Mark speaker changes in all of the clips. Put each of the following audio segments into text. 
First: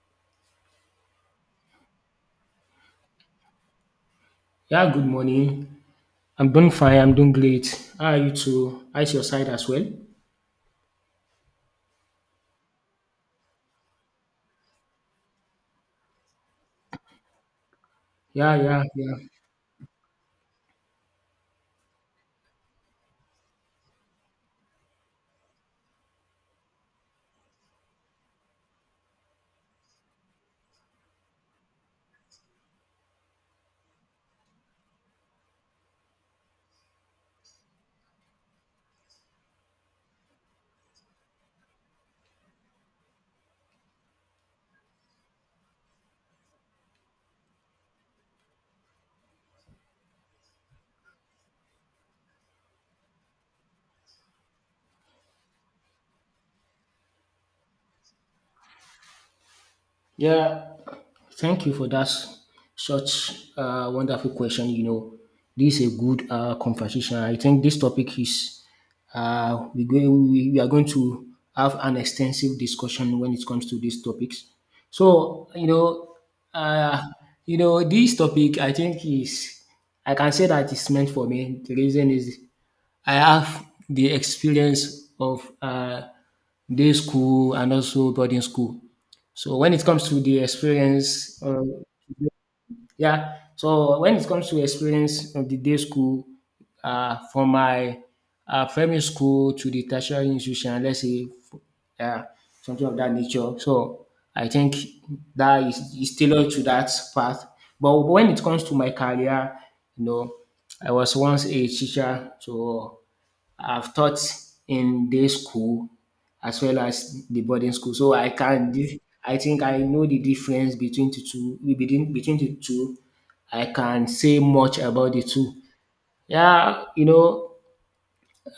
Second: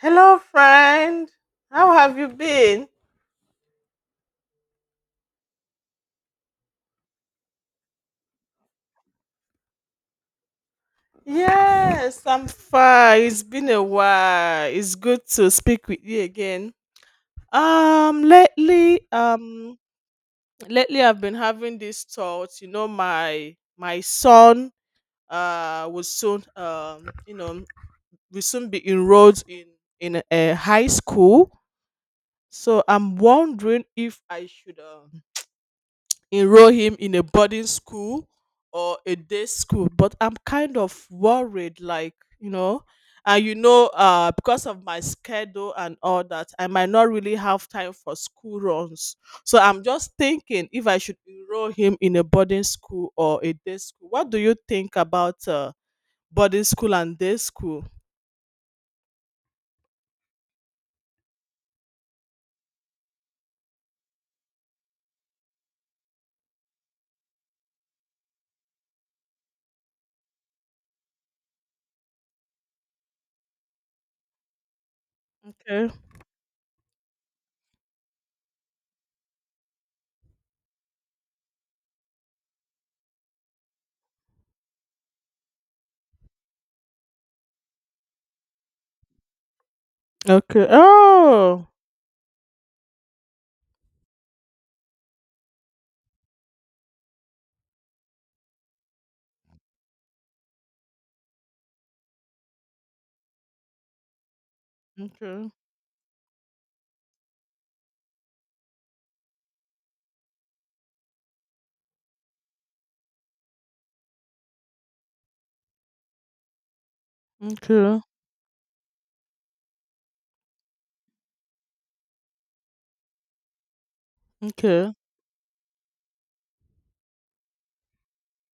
Speaker 1: Hello, friend. How have you been?
Speaker 2: Yeah, good morning. I'm doing fine. I'm doing great. How are you too? How's your side as well?
Speaker 1: Yes, I'm fine. It's been a while. It's good to speak with you again. Um,
Speaker 2: Yeah, yeah,
Speaker 1: lately,
Speaker 2: yeah.
Speaker 1: um, lately I've been having these thoughts. You know, my son will soon be enrolled in a high school. So I'm wondering if I should enroll him in a boarding school or a day school, but I'm kind of worried, like, you know. And you know, because of my schedule and all that, I might not really have time for school runs. So I'm just thinking, if I should enroll him in a boarding school or a day school, what do you think about boarding school and day school?
Speaker 2: Yeah, thank you for that such wonderful question. You know, this is a good conversation. I think this topic is we are going to have an extensive discussion when it comes to these topics. So,
Speaker 1: Okay.
Speaker 2: uh, you know, this topic I think is I can say that it's meant for me. The reason is I have the experience of day school and also boarding school. So when it comes to the
Speaker 1: Okay.
Speaker 2: experience,
Speaker 1: Oh,
Speaker 2: yeah. So when it comes to experience of the day school, from my primary school to the tertiary institution, let's say uh, something of that nature. So I think
Speaker 1: okay.
Speaker 2: that is tailored to that path. But when it comes to my career, you know, I was once a teacher, so I've taught in day school as well as the boarding school,
Speaker 1: Okay.
Speaker 2: so I think I know the difference between the two. Between the two, I can say much
Speaker 1: Okay.
Speaker 2: about the two. Yeah, you know,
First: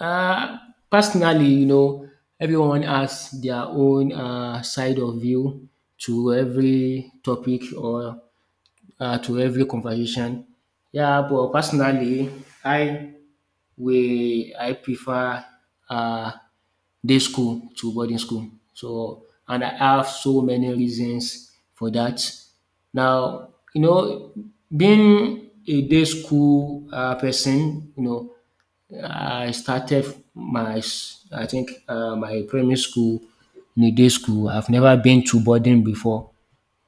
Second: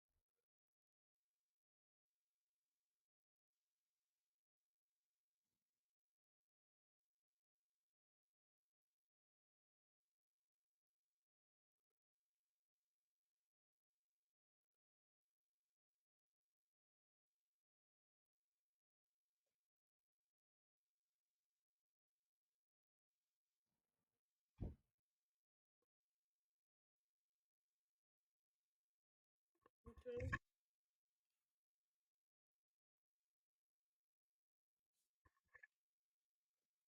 Speaker 2: uh, personally, you know, everyone has their own side of view to every topic or to every conversation. Yeah, but personally, I where I prefer uh, day school to boarding school. So and I have so many reasons for that. Now, you know, being a day school person, you know, I started I think my primary school in a day school. I've never been to boarding before,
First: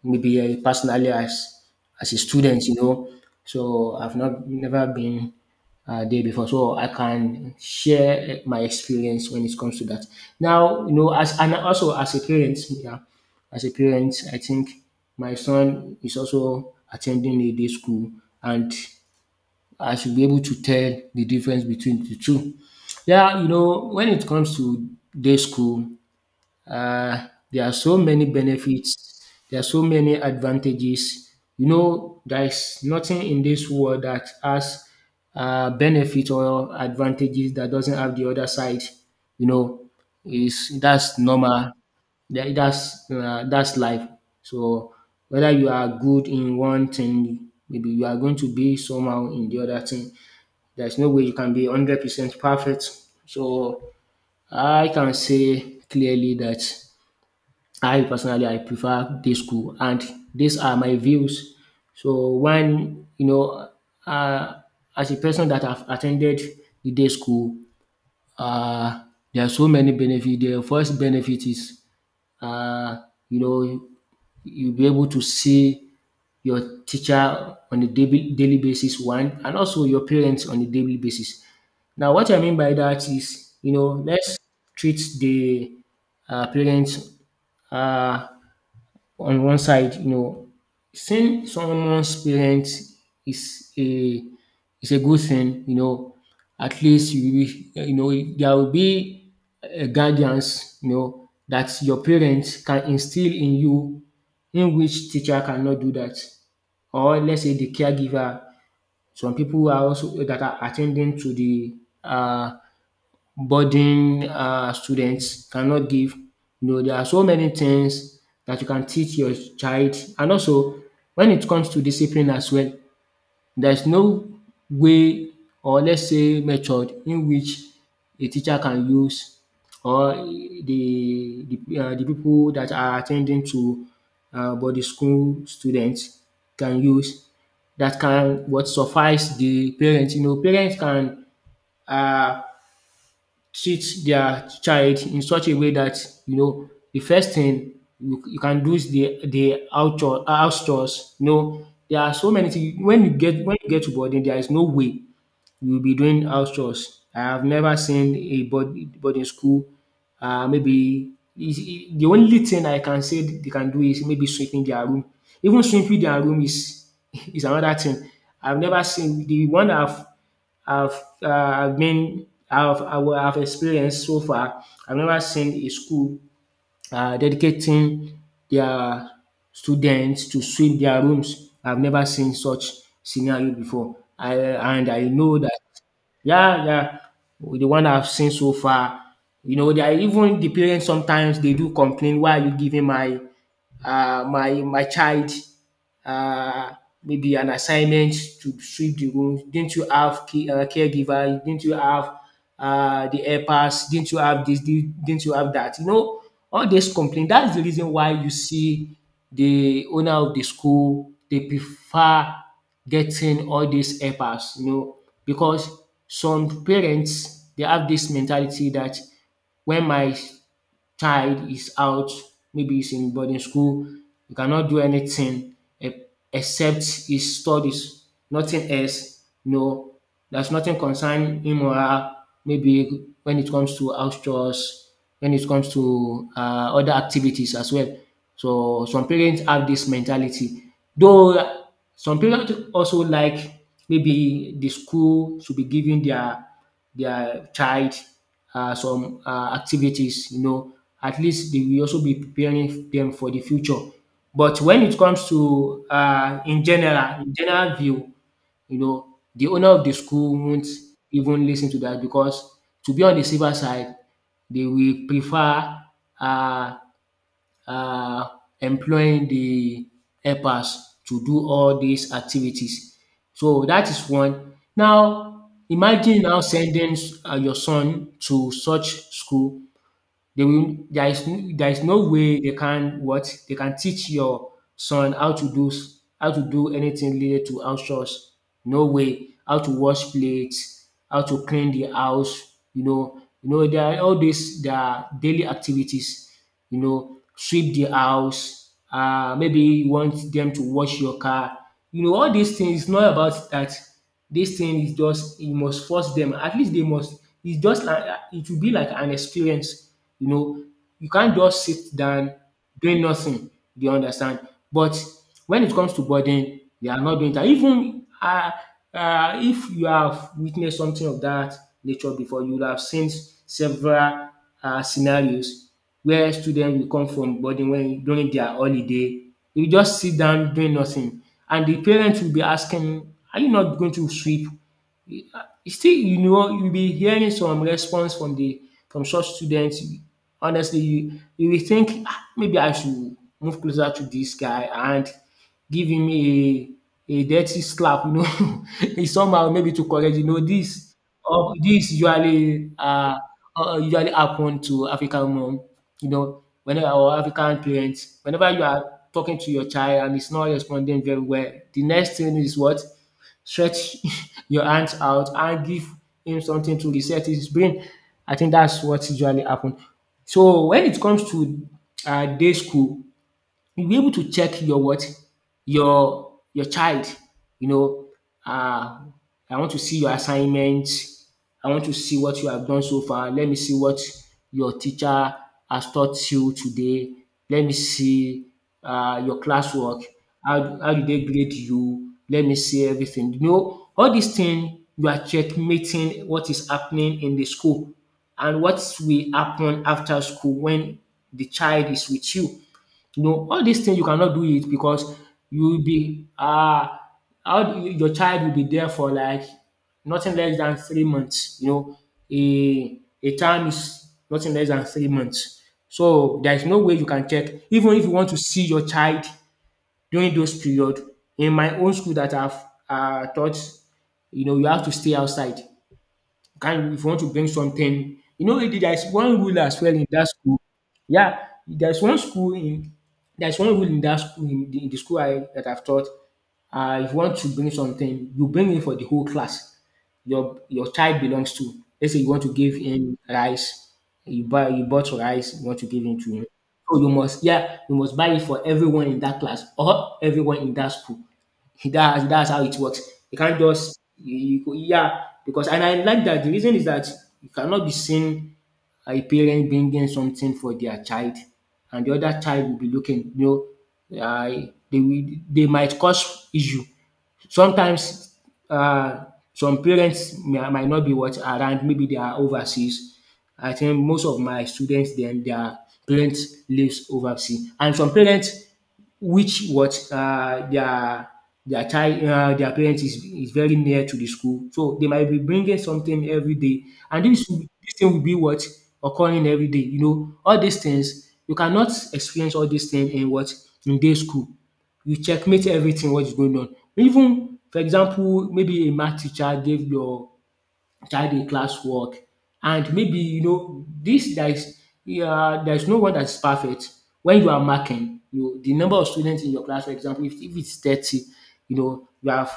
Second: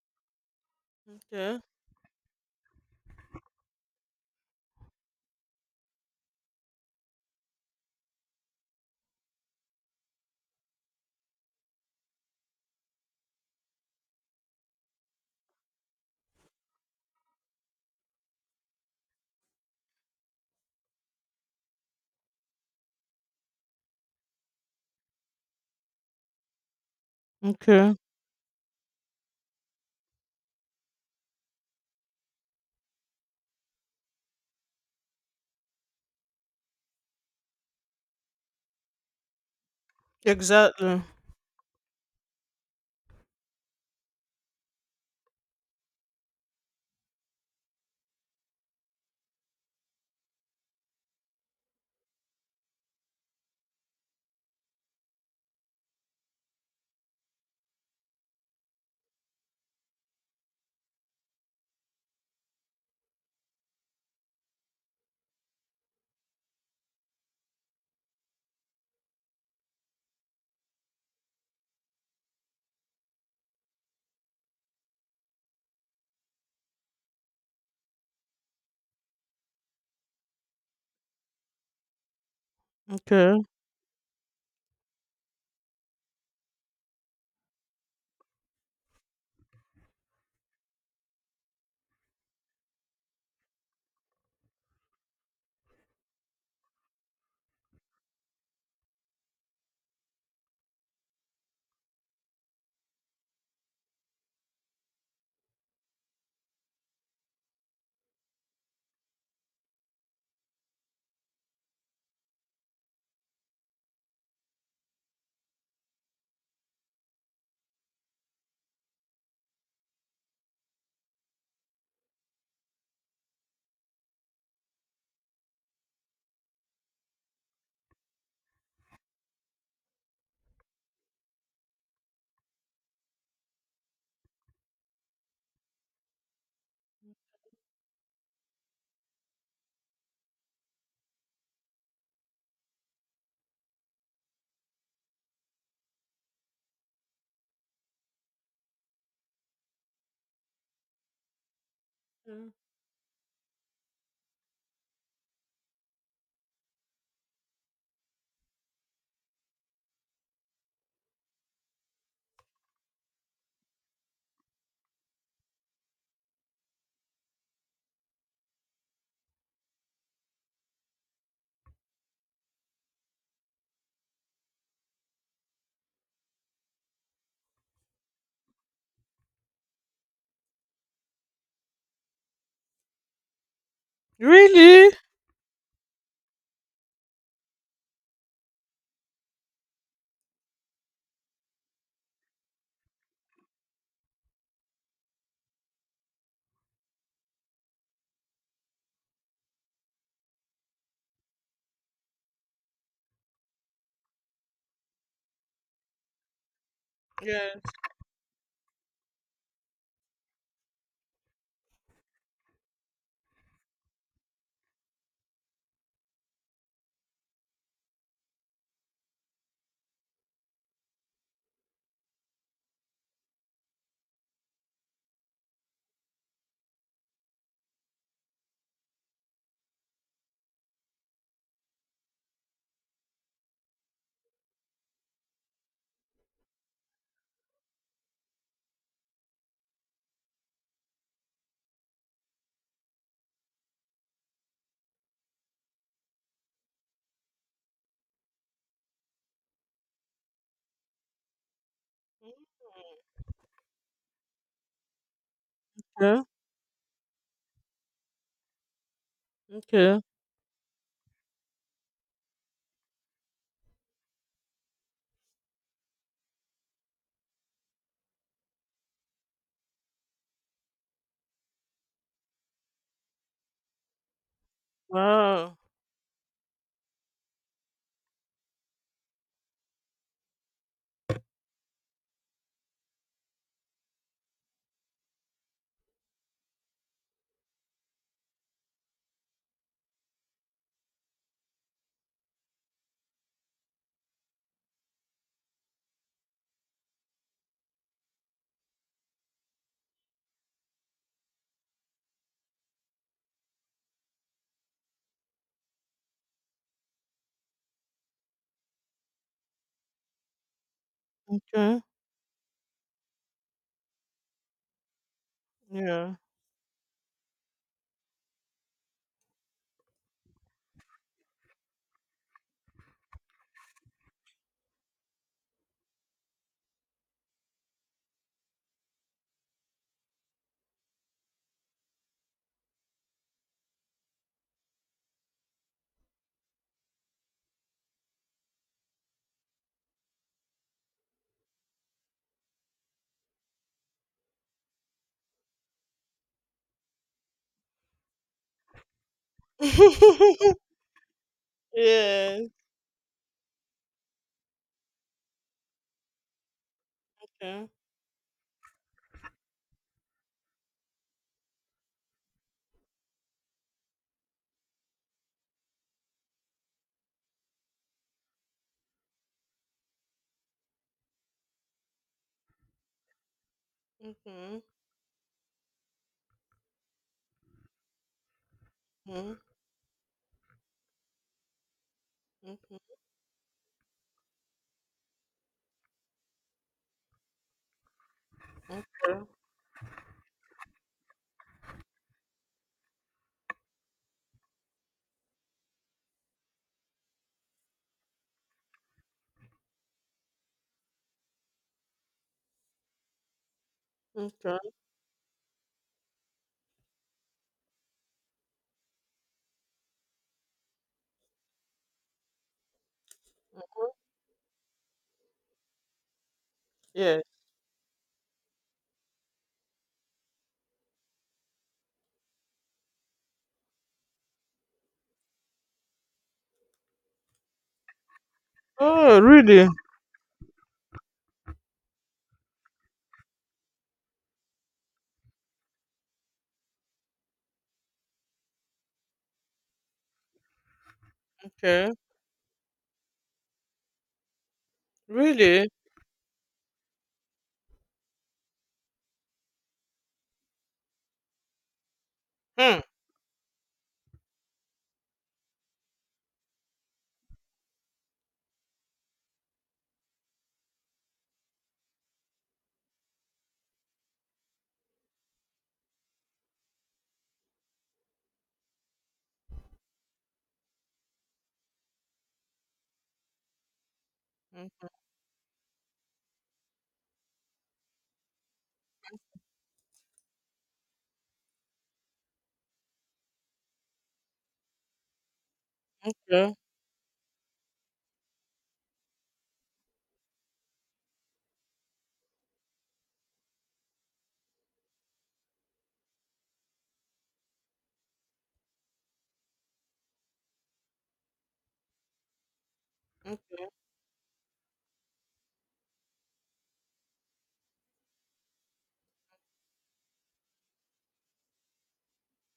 Speaker 2: maybe I personally
Speaker 1: Okay.
Speaker 2: as a student, you know. So I've not never been there before, so I can share my experience when it comes to that. Now, you know, as and also as a parent, yeah, as a parent, I think my son is also attending a day school, and I should be able to tell the difference between the two. Yeah, you know, when it comes to day school, there are
Speaker 1: Okay.
Speaker 2: so many benefits. There are so many advantages. You know, there is nothing in this world that has benefit or advantages that doesn't have the other side. You know, is
Speaker 1: Exactly.
Speaker 2: that's normal. That's life. So whether you are good in one thing, maybe you are going to be somehow in the other thing. There's no way you can be 100% perfect. So I can say clearly that I personally I prefer day school, and these are my views. So when you know uh, as a person that have attended the day school, uh, there are so many benefits. The first benefit is uh, you know, you'll be able to see your teacher on a daily, daily basis one, and also your parents on a daily basis. Now, what I mean by that
Speaker 1: Okay.
Speaker 2: is, you know, let's treat the parents uh, on one side. You know, seeing someone's parents is a is a good thing, you know. At least you know there will be a guidance, you know, that your parents can instill in you, in which teacher cannot do that. Or let's say the caregiver. Some people are also that are attending to the uh boarding students cannot give. You know, there are so many things that you can teach your child, and also when it comes to discipline as well, there is no way, or let's say method, in which a teacher can use or the pipu that are attending to body school students can use that can what suffice the parents. You know, parents can um treat their child in such a way that, you know, the first thing you can do is the outdoor chores. House chores. You know, there are so many
Speaker 1: Mhm.
Speaker 2: things. When you get to boarding, there is no way you'll be doing house chores. I have never seen a board boarding school, maybe is the only thing I can say they can do is maybe sweeping their room. Even sweeping their room is is another thing. I've never seen the one I've I've been I've I will have experienced so far. I've never seen a school dedicating their students to sweep their rooms. I've never seen such scenario before. I and
Speaker 1: Really?
Speaker 2: I know that yeah, yeah. The one I've seen so far, you know, they are even the parents sometimes they do complain, why are you giving my my child uh, maybe an assignment to sweep the room? Didn't you have key, caregiver? Didn't you have the helpers? Didn't you have this? Didn't you have that? You know, all this complaint. That is
Speaker 1: Yeah.
Speaker 2: the reason why you see the owner of the school they prefer getting all these helpers. You know, because some parents they have this mentality that when my child is out, maybe he's in boarding school, you cannot do anything e- except his studies, nothing else. No, there's nothing concerning him or her, maybe when it comes to house chores, when it comes to other activities as well. So some parents have this mentality. Though some parents also like maybe the school should be giving their child some activities, you know, at least they will also be
Speaker 1: Mhm.
Speaker 2: preparing them for the future. But when it comes to
Speaker 1: Okay.
Speaker 2: in general view, you know, the owner of the
Speaker 1: Okay.
Speaker 2: school won't even listen to that because to be on the safer side, they will prefer uh, um employing the helpers to do all these activities. So that is one. Now
Speaker 1: Wow.
Speaker 2: imagine now sending your son to such school, they will there is n- there is no way they can teach your son how to do how to do anything related to house chores. No way. How to wash plates, how to clean the house, you know, there are daily activities, you know, sweep the house, maybe you want them to wash your car. You know, all these things, it's not about that. This thing is just you must force them, at least they must, it's just like it will be like an experience, you know, you can't just
Speaker 1: Okay.
Speaker 2: sit down doing nothing. Do you understand? But when it comes to
Speaker 1: Yeah.
Speaker 2: boarding, they are not doing that. Even if you have witnessed something of that nature before, you will have seen several scenarios where students will come from boarding when during their holiday. You just sit down doing nothing, and the parents will be asking, "Are you not going to sweep Still you know you will be hearing some response from the from such students. Honestly, you will think ah maybe I should move closer to this guy and give him a dirty slap, you know, somehow maybe to correct, you know, this or this
Speaker 1: Yeah.
Speaker 2: usually usually happen to African mom, you know, whenever, or African
Speaker 1: Okay.
Speaker 2: parents, whenever you are talking to your child and it's not responding very well, the next thing is what, stretch your hands out and give him something to reset his brain. I think that's what usually happen. So when it comes to day school, you'll be able to check
Speaker 1: Mhm.
Speaker 2: your what? Your child, you know, um I want to see your assignments. I want to see what you
Speaker 1: Mhm.
Speaker 2: have done
Speaker 1: Mhm.
Speaker 2: so far, let me see what your teacher has taught you today, let me see your classwork. How did they grade you, let me see everything. You know, all these things you are checkmating what is happening in the school and what will happen after school when the child is with you. No, all these things you
Speaker 1: Okay.
Speaker 2: cannot do it
Speaker 1: Okay.
Speaker 2: because you will be ah how do you- your child will be there for like nothing less than 3 months. You know, a a term is nothing less than 3 months. So there is no way you
Speaker 1: Yeah.
Speaker 2: can check. Even if you want to see your child during those period, in my own school that I've taught, you know, you have to stay outside. Can if you want to bring something, you know there is
Speaker 1: Oh,
Speaker 2: one rule
Speaker 1: really?
Speaker 2: as well in that school. Yeah, there's one school in there's one rule in that school, in the school I that I've taught. If you want to bring something, you bring it for the whole class. Your child belongs to.
Speaker 1: Okay.
Speaker 2: Let's say you want to give him rice, you bought rice, you
Speaker 1: Really?
Speaker 2: want to give him to him. So you must, yeah, you must buy it for everyone in that class or everyone in that school. That's how it
Speaker 1: Hmm.
Speaker 2: works. You can't just you, you- go- yeah because and I like that. The reason is that you cannot be seen a parent bringing something for their child, and the other child will be looking, they will they might cause issue sometimes. uh, some parents might not be what around, maybe they are overseas. I think most of my students then, their parents lives overseas, and some parents which what, their child their parents is very near to the school. So they might be bringing something
Speaker 1: Okay.
Speaker 2: every day, and this will dis thing will be what, occurring every day, you know. All these things, you cannot experience all these things in what, in day school. You checkmate everything what is going on. Even for example, maybe a math teacher gave your child class work and maybe,
Speaker 1: Mm,
Speaker 2: you know, this there is, yeah, there is no one that is perfect. When you are marking, you, the number of students in your class, for example, if it's 30, you know, you have,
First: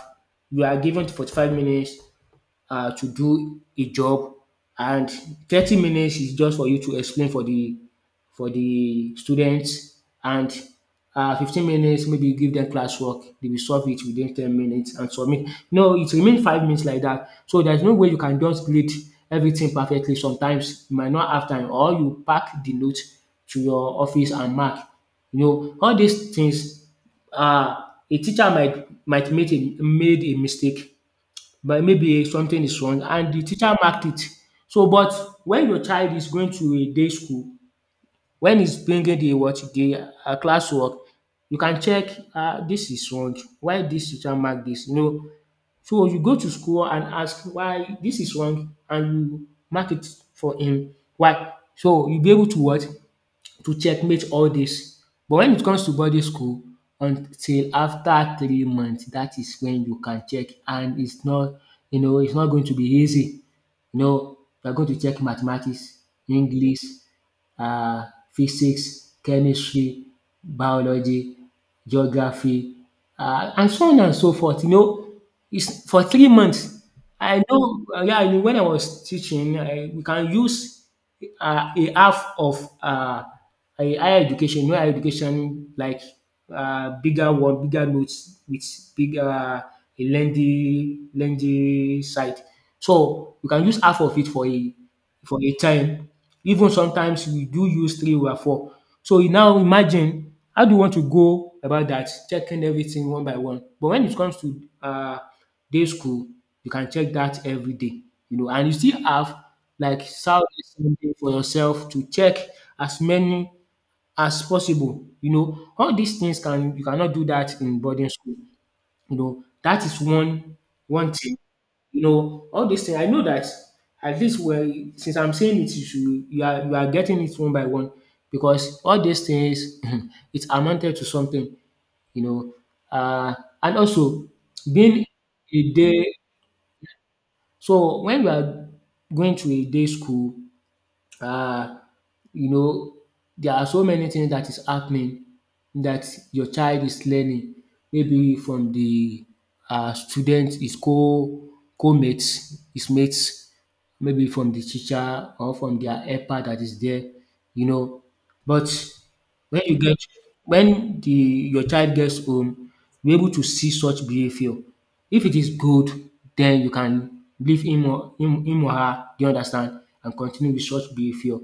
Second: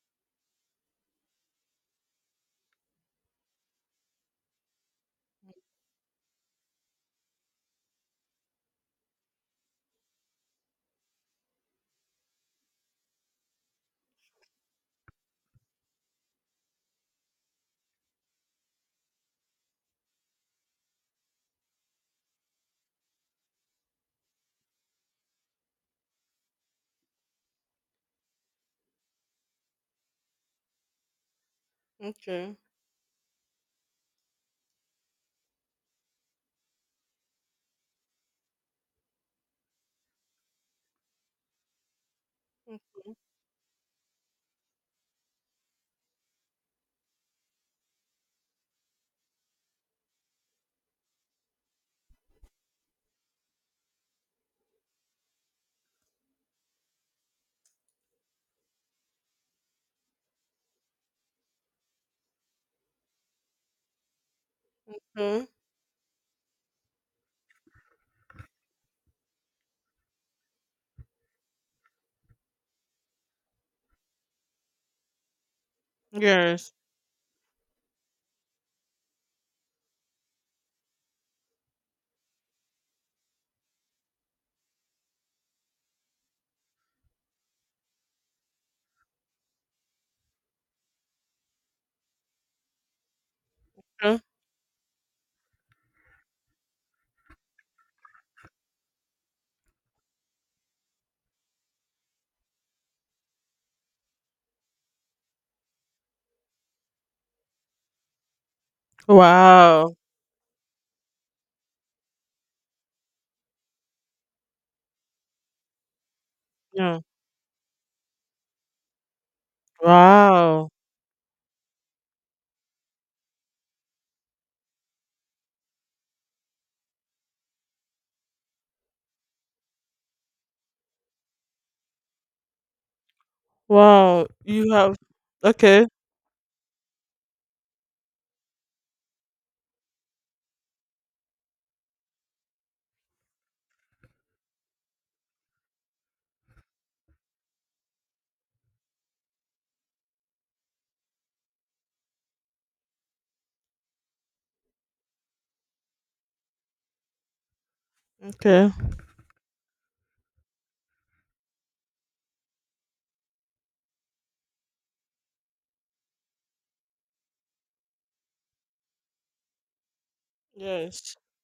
Speaker 2: you are given 45 minutes to do a job, and 30 minutes is just for you to explain for the students. And 15 minutes, maybe you give them classwork, they will solve it within 10 minutes and submit. No, it remains 5 minutes, like that. So there's no way you can just grade everything perfectly. Sometimes you might not have time, or you pack the note to your office and mark, you know, all these things. uh, a teacher might make a made a mistake, but maybe
Speaker 1: okay.
Speaker 2: something is wrong and the teacher marked it. So but when your child is going to a day school, when he's bringing the what, the classwork, you can check, um, this is wrong, why this teacher mark this, you know. So you go to school and ask why this is wrong, and you mark it for him. Why? So you'll be able to what, to checkmate all this. But when it comes to boarding school, until after 3 months, that is when you can check, and it's not, you know, it's not going to be easy. You know, you're going to check
Speaker 1: Okay.
Speaker 2: mathematics, English, uh, physics, chemistry, biology, geography, and so on and so forth. You know, it's for three
Speaker 1: Yes.
Speaker 2: months. I know, yeah, I mean, when I was teaching, I, we can use a half of higher education, you know, higher education, like bigger one, bigger notes with big, a lengthy side. So you can use half of
Speaker 1: Okay.
Speaker 2: it for a time. Even sometimes we do use three or four. So you now imagine how do you want to go about that, checking everything one by one. But when it comes to day school, you can check that every day, you know, and you still have
Speaker 1: Wow.
Speaker 2: like Saturday, Sunday for yourself to check as many as possible, you know. All these things, can you
Speaker 1: Yeah.
Speaker 2: cannot do that in boarding school. You know, that is
Speaker 1: Wow.
Speaker 2: one thing. You know, all these things. I know that, at least, where since I'm saying it, you should, you are, you are getting it one by one, because all these things it amounted to something. You know, uh, and also
Speaker 1: Wow. You have,
Speaker 2: being a
Speaker 1: okay.
Speaker 2: day. So when we are going to a day school, uh, you know, there are so many things that is happening, that your child is learning, maybe from the student, his co co-mates, his mates, maybe from the teacher, or from their helper that is there, you know. But
Speaker 1: Okay.
Speaker 2: when you get when the your child gets home, you're able to see such behavior. If it is good, then you can leave him or him, him or her, do you understand, and continue with such
Speaker 1: Yes.
Speaker 2: behavior.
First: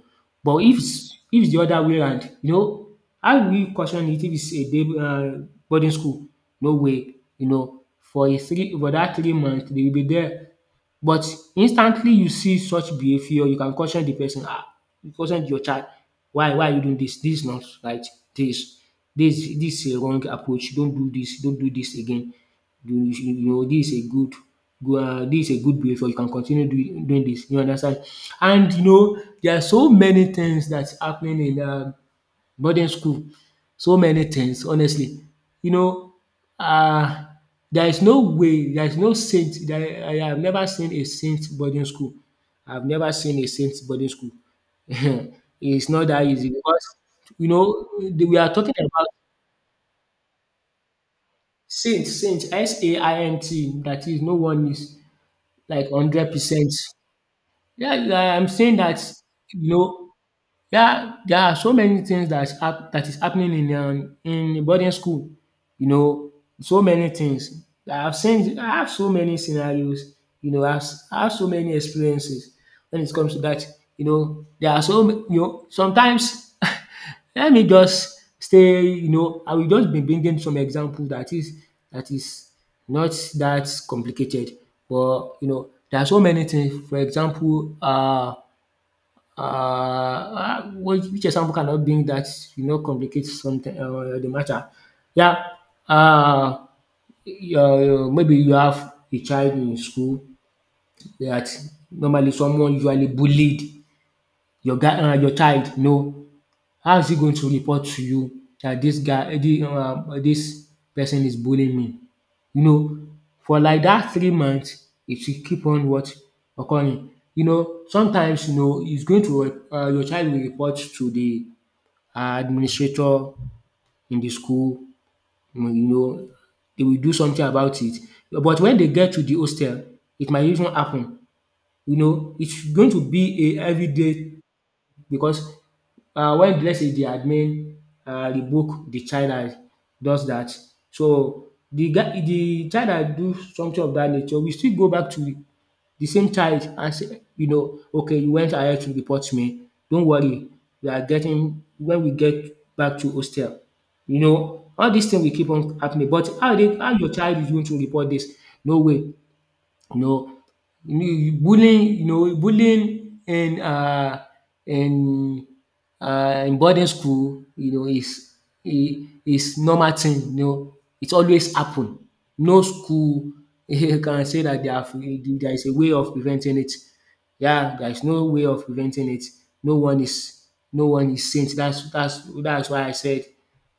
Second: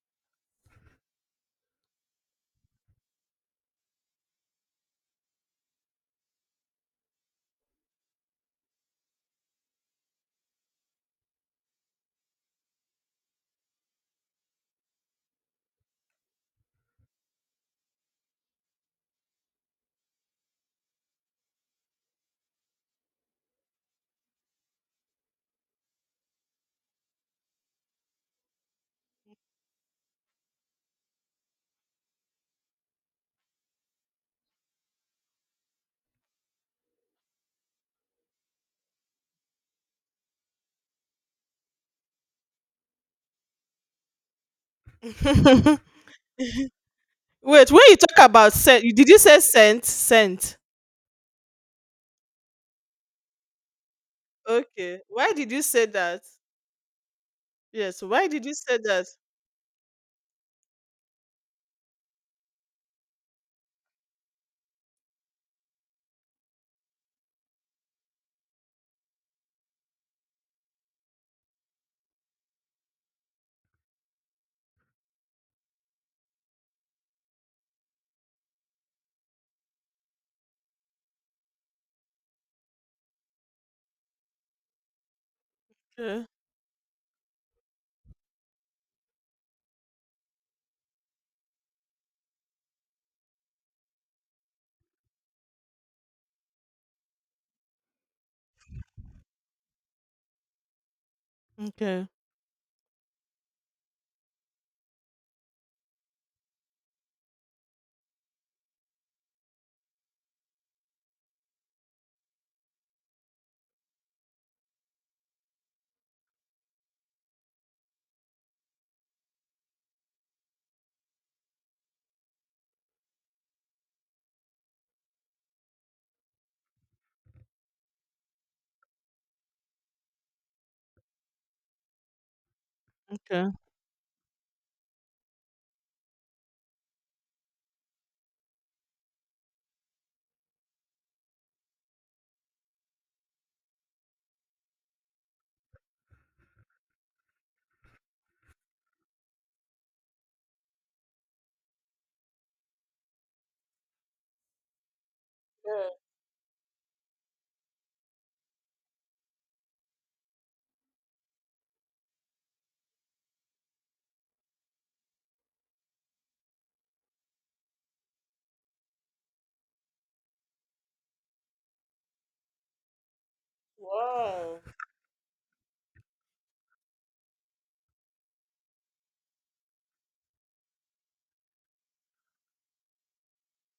Speaker 2: But if it's the other way around, you know, how will you caution it if it's a day boarding school? No way, you know, for that 3 months, they will be there. But instantly you see such behavior, you can caution the person. Ah, you caution your child, why are you doing this? This is not right. this. This is a wrong approach. Don't do this. Don't do this again. You know this is a good, dis is a good behavior. You can continue doing this. You understand? And you know there are so many things that's happening in boarding school, so many things, honestly. You know, um there is no way, there is no saint there. I have never seen a saint boarding school. I have never seen a saint boarding school. It's not that easy, because you
Speaker 1: Wait, when
Speaker 2: know
Speaker 1: you talk
Speaker 2: we are
Speaker 1: about
Speaker 2: talking
Speaker 1: scent,
Speaker 2: about
Speaker 1: did you say scent? Scent.
Speaker 2: saint, S A I N T, that is, no one is
Speaker 1: Okay. Why did you say
Speaker 2: like one
Speaker 1: that?
Speaker 2: hundred percent. Yeah,
Speaker 1: Yes. Why
Speaker 2: I
Speaker 1: did
Speaker 2: am
Speaker 1: you
Speaker 2: saying
Speaker 1: say
Speaker 2: that,
Speaker 1: that?
Speaker 2: you know. Yeah, there are so many things that is hap that is happening in boarding school, you know, so many things. I have so many scenarios, you know. I have so many experiences when it comes to that. You know, there are you know, sometimes let me just stay, you know, I will just be bringing some example that is, that is not that complicated. But you know, there are so
Speaker 1: Okay.
Speaker 2: many things. For example, Uh, which example can I bring that, you know, complicates something, the matter? Yeah, uh, maybe you have a child in school that
Speaker 1: Okay.
Speaker 2: normally someone usually bullied your guy, your child. No, how is he going to report to you that this guy, this person is bullying me? You know, for like that 3 months, it should keep on what, occurring. You know, sometimes, you know, it's going to, your child will report to the administrator in the school, you know, they will do something about it. But when they get to the hostel, it might even happen. You know, it's going to
Speaker 1: Okay.
Speaker 2: be a everyday, because when, let's say, the admin revoke the child that does that, so the guy, the child that do something of that nature, will still go back to the same child and say, you know, okay, you went ahead to report me. Don't worry, we are getting when we get back to hostel, you know, all these things will keep on
Speaker 1: Yeah.
Speaker 2: happening. But how dey, how your child is going to report this? No way, you know. You know, bullying in in in boarding school, you know, is is normal thing, you know. It always happen. No school you can say that
Speaker 1: Wow.
Speaker 2: they have, there is a way of preventing it. Yeah, there is no way of preventing it. No one is no one is saint. That's why I said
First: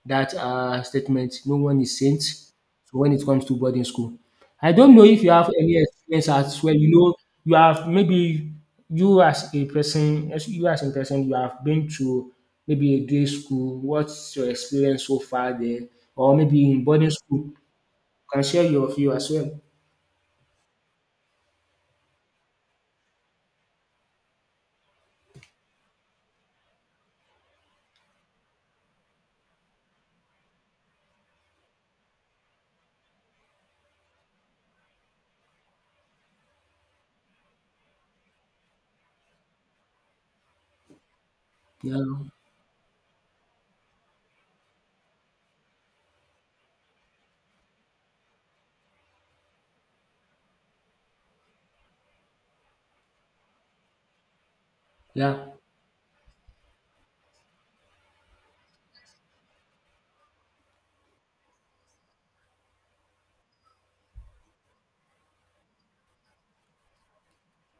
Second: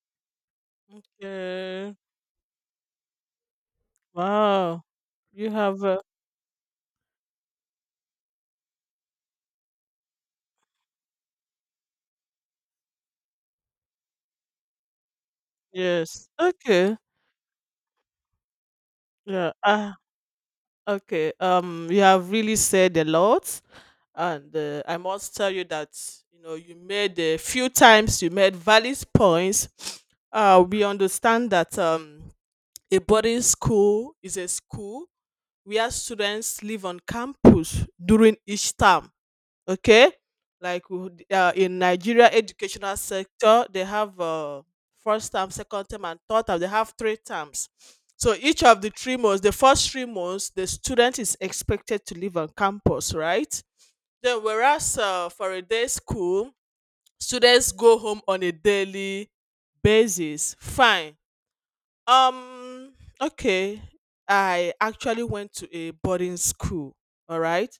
Speaker 2: that, statement. No one
Speaker 1: Okay.
Speaker 2: is saint. So when it comes to boarding school. I
Speaker 1: Wow.
Speaker 2: don't know if you have
Speaker 1: You
Speaker 2: any
Speaker 1: have.
Speaker 2: experience as well. You know, you have maybe, you as a person, as you as a person, you have been to maybe a day school. What's your experience so far there?
Speaker 1: Yes.
Speaker 2: Or maybe in
Speaker 1: Okay.
Speaker 2: boarding school, you can share your view as
Speaker 1: Yeah.
Speaker 2: well.
Speaker 1: Ah. Okay. You have really said a lot. And I must tell you that, you know, you made a few times you made valid points. We understand that, a boarding school is a school where students live on campus during each term. Okay. Like, in
Speaker 2: Yeah,
Speaker 1: Nigeria educational sector, they have, first term, second term, and third term. They have 3 terms, so each of the 3 months, the first 3 months, the student is expected to live on campus, right? Then, whereas, for
Speaker 2: yeah,
Speaker 1: a day school, students go home on a daily basis. Fine. Um. Okay. I actually went to a boarding school. All right.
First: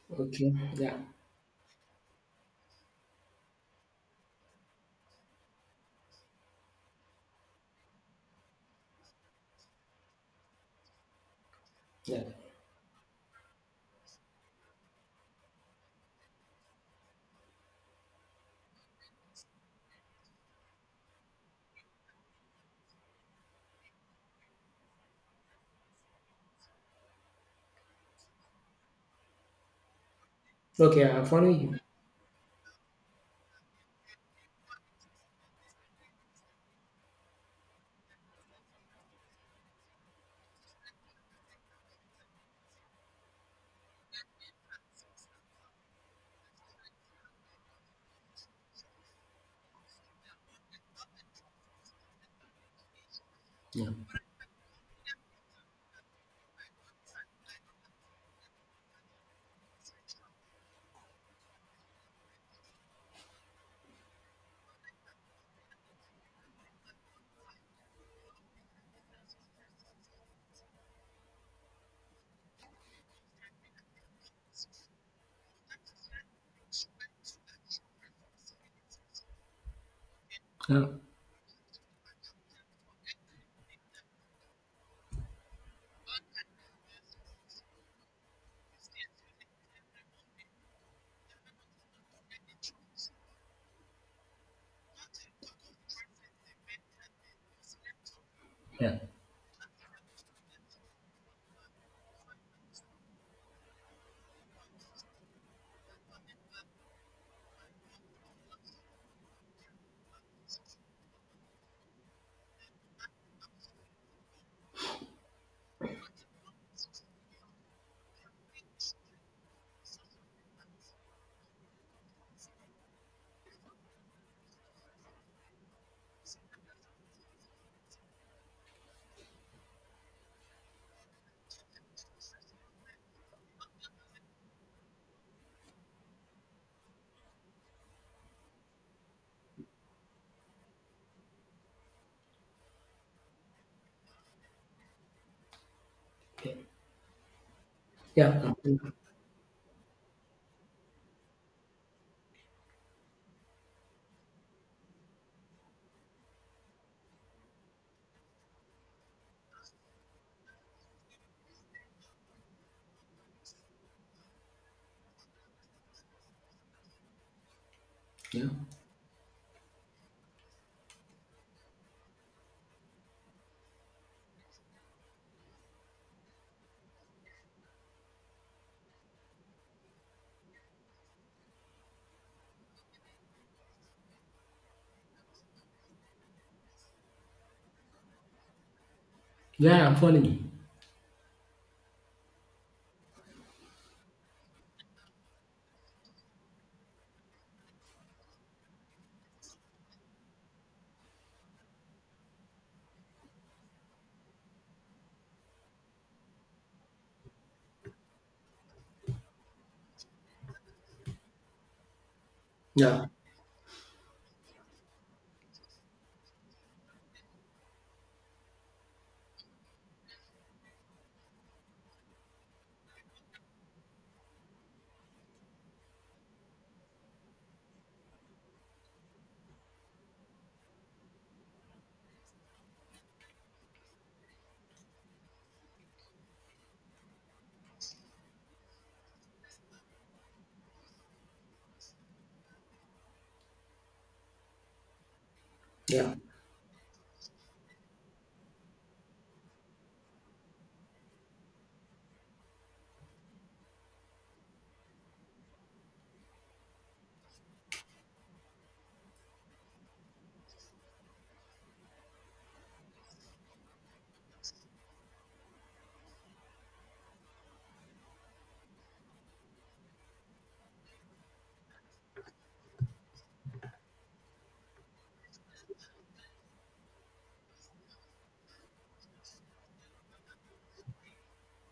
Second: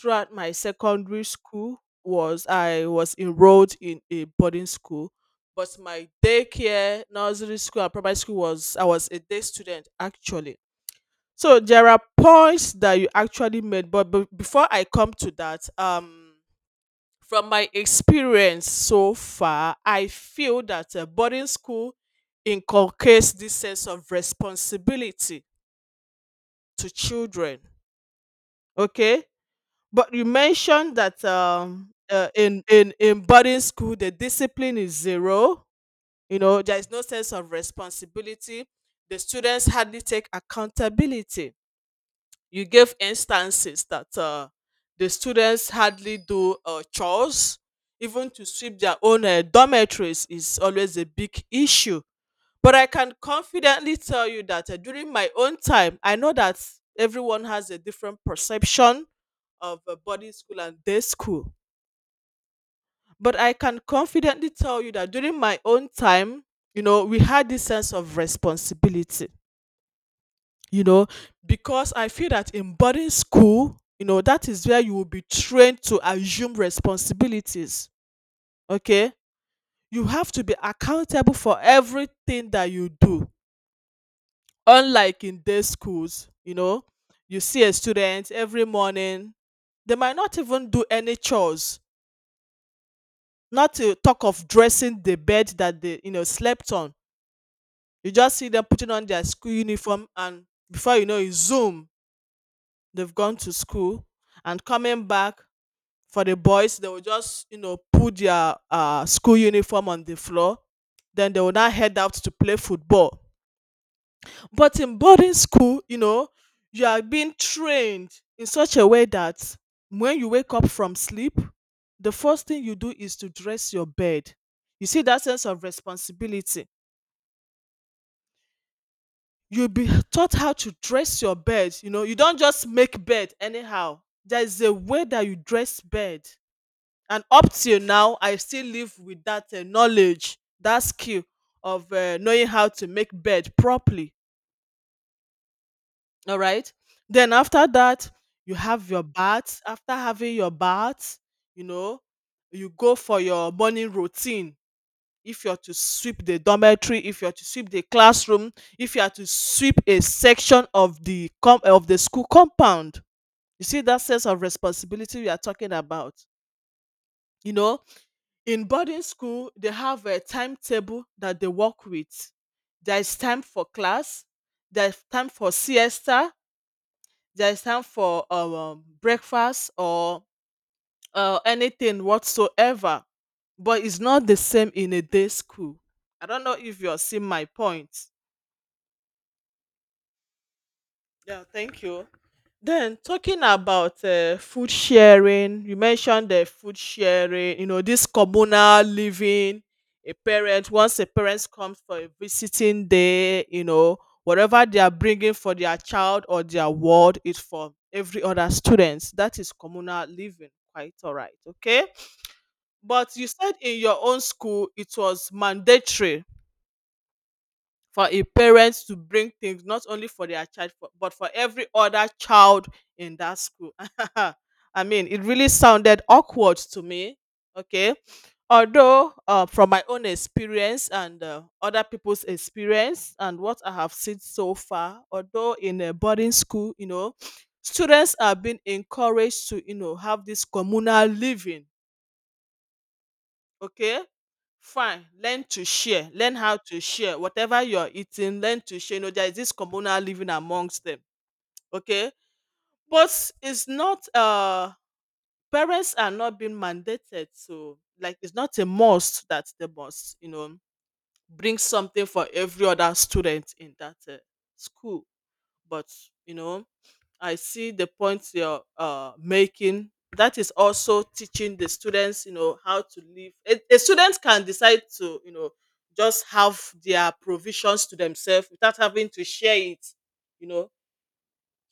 Speaker 1: Throughout my
Speaker 2: okay, yeah,
Speaker 1: secondary school, was I was enrolled in a boarding school, but my daycare, nursery school, and primary school, was I was a day student, actually. So there are
Speaker 2: yeah.
Speaker 1: points that you actually made, but before I come to that, from my experience so far, I feel that, boarding school inculcates this sense of responsibility to children. Okay, but you mentioned
Speaker 2: Okay,
Speaker 1: that,
Speaker 2: I'm following you.
Speaker 1: in in boarding school the discipline is zero. You know, there is no sense of responsibility. The students hardly take accountability. You gave instances that, the students hardly do, chores. Even to sweep their own, dormitories is always a big issue. But I can
Speaker 2: Yeah,
Speaker 1: confidently tell you that, during my own time, I know that everyone has a different perception of, boarding school and day school. But I can confidently tell you that during my own time, you know, we had this sense of responsibility, you know, because I feel that in boarding school, you know, that is where you will be trained to assume responsibilities. Okay. You have to be
Speaker 2: yeah,
Speaker 1: accountable for everything that you do. Unlike in day schools, you know, you see a student every morning, they might not even do any chores, not to talk of dressing the bed that they, you know, slept on. You just see them putting
Speaker 2: yeah,
Speaker 1: on their school uniform, and before you know it, zoom, they've gone to school, and coming back, for the boys, they will just, you know, put their, school uniform on the floor. Then they will now head out to play football. But in boarding school, you know, you are being trained in such a way that when you wake up from sleep, the first thing you do is to dress your bed. You see that sense of responsibility. You'll be taught how to dress your bed. You know, you don't just make bed anyhow. There is a way that you dress bed, and up till now I still live with that, knowledge, that skill of, knowing how to make bed properly. All right. Then after that,
Speaker 2: yeah, I'm
Speaker 1: you
Speaker 2: following
Speaker 1: have
Speaker 2: you.
Speaker 1: your bath. After having your bath, you know, you go for your morning routine. If you're to sweep the dormitory, if you're to sweep the classroom, if you are to sweep a section of the of the school compound, you see that sense of responsibility we are talking about, you know.
Speaker 2: yeah.
Speaker 1: In boarding school, they have a timetable that they work with. There is time for class, there is time for siesta, there is time for, breakfast, or, anything whatsoever. But it's not the same in a day school. I don't know if you're seeing my point.
Speaker 2: Yeah, I'm following you.
Speaker 1: Yeah, thank you. Then talking about, food sharing. You mentioned the food sharing, you know, this communal living. A parent — once a parent comes for a visiting day, you know, whatever they are bringing for their child or their ward is for every other students. That is communal living. Quite all right. Okay.
Speaker 2: Yeah,
Speaker 1: But you said in your own school, it was mandatory for a parent to bring things not only for their child for, but for every other child in that school. I mean, it really sounded awkward to me. Okay. Although, from my own experience, and, other people's experience, and what I have seen so far, although in a boarding school, you know, students are being encouraged to, you know, have this communal living. Okay, fine. Learn to share.
Speaker 2: yeah,
Speaker 1: Learn how to share. Whatever you're eating, learn to share. You know, there is this communal living amongst them. Okay. But it's not, parents are not being mandated to, like, it's not a must that they must, you know, bring something for every other student in that, school. But you know, I see the points you're, making. That is also teaching the students, you know, how to live. A student can decide to, you know, just have their provisions to themselves without having to share it, you know.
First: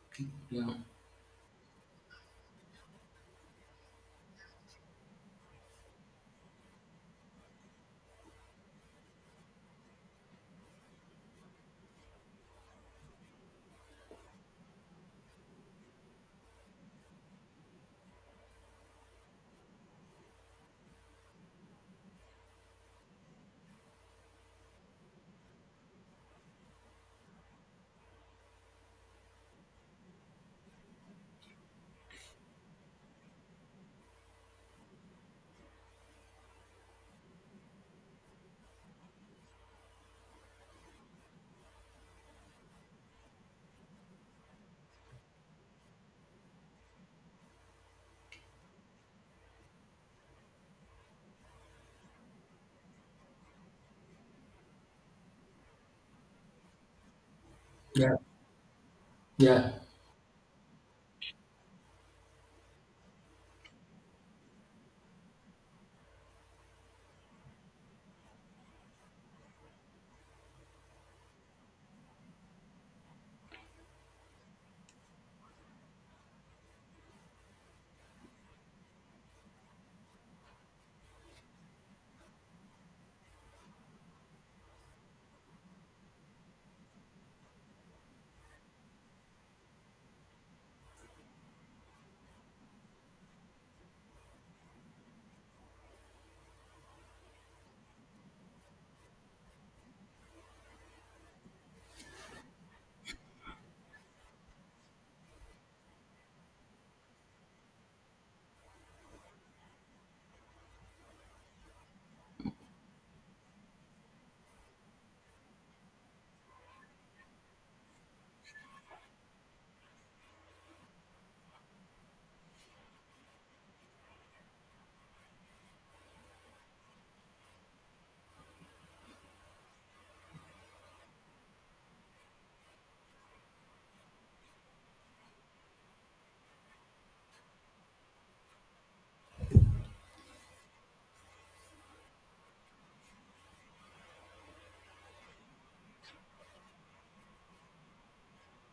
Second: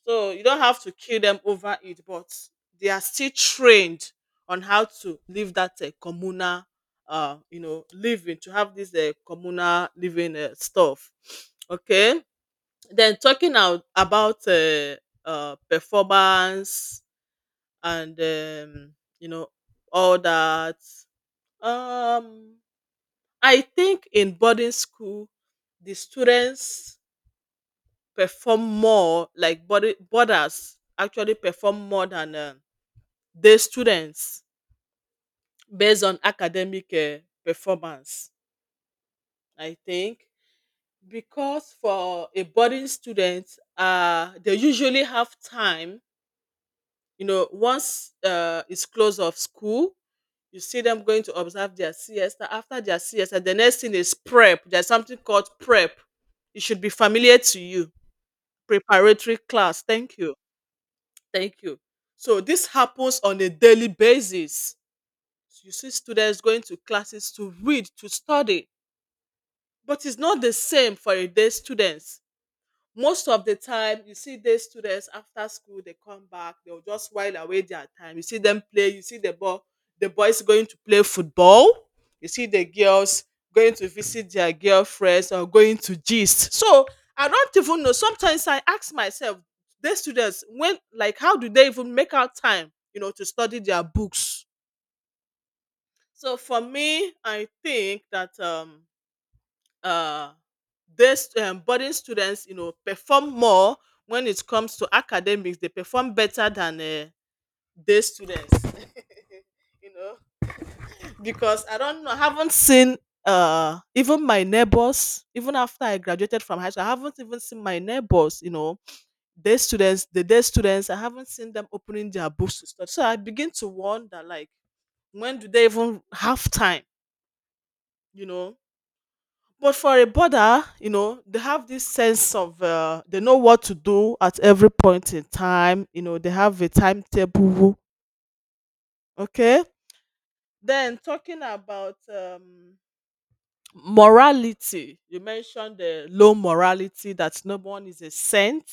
Speaker 1: So you don't
Speaker 2: yeah,
Speaker 1: have to kill them over it, but they are still trained on how to live that, communal, you know, living, to have this, communal living, stuff. Okay, then talking out about, performance, and, you know, all that. Um, I think in boarding school, the students perform more. Like, body boarders actually perform more than, day students, based on academic, performance. I think, because for a boarding student, they usually have time. You know, once, it's close of school, you see them going to observe their siesta. After their siesta, the next thing is prep. There's something called prep, it should be familiar to you.
Speaker 2: yeah,
Speaker 1: Preparatory
Speaker 2: yeah.
Speaker 1: class. Thank you. Thank you. So this happens on a daily basis. You see students going to classes to read, to study. But it's not the same for a day students. Most of the time you see these students, after school they come back, they'll just while away their time. You see them play, you see the ball, the boys going to play football. You see the girls going to visit their girlfriends, or going to gist. So I don't even know, sometimes I ask myself, these students, when, like, how do they even make out time, you know, to study their books? So for me I think that, uh, these, boarding students, you know, perform more when it comes to academics. They perform better than, day students, you know, because I don't know, I haven't seen, even my neighbors. Even after I graduated from high school, I haven't even seen my neighbors, you know, day students, the day students, I haven't seen them opening their books to study. So I begin to wonder, like, when do they even have time, you know? But for a border, you know, they have this sense of, they know what to do at every point in time. You know, they have a timetable. Okay. Then talking about, morality. You mentioned the low morality, that no one is a saint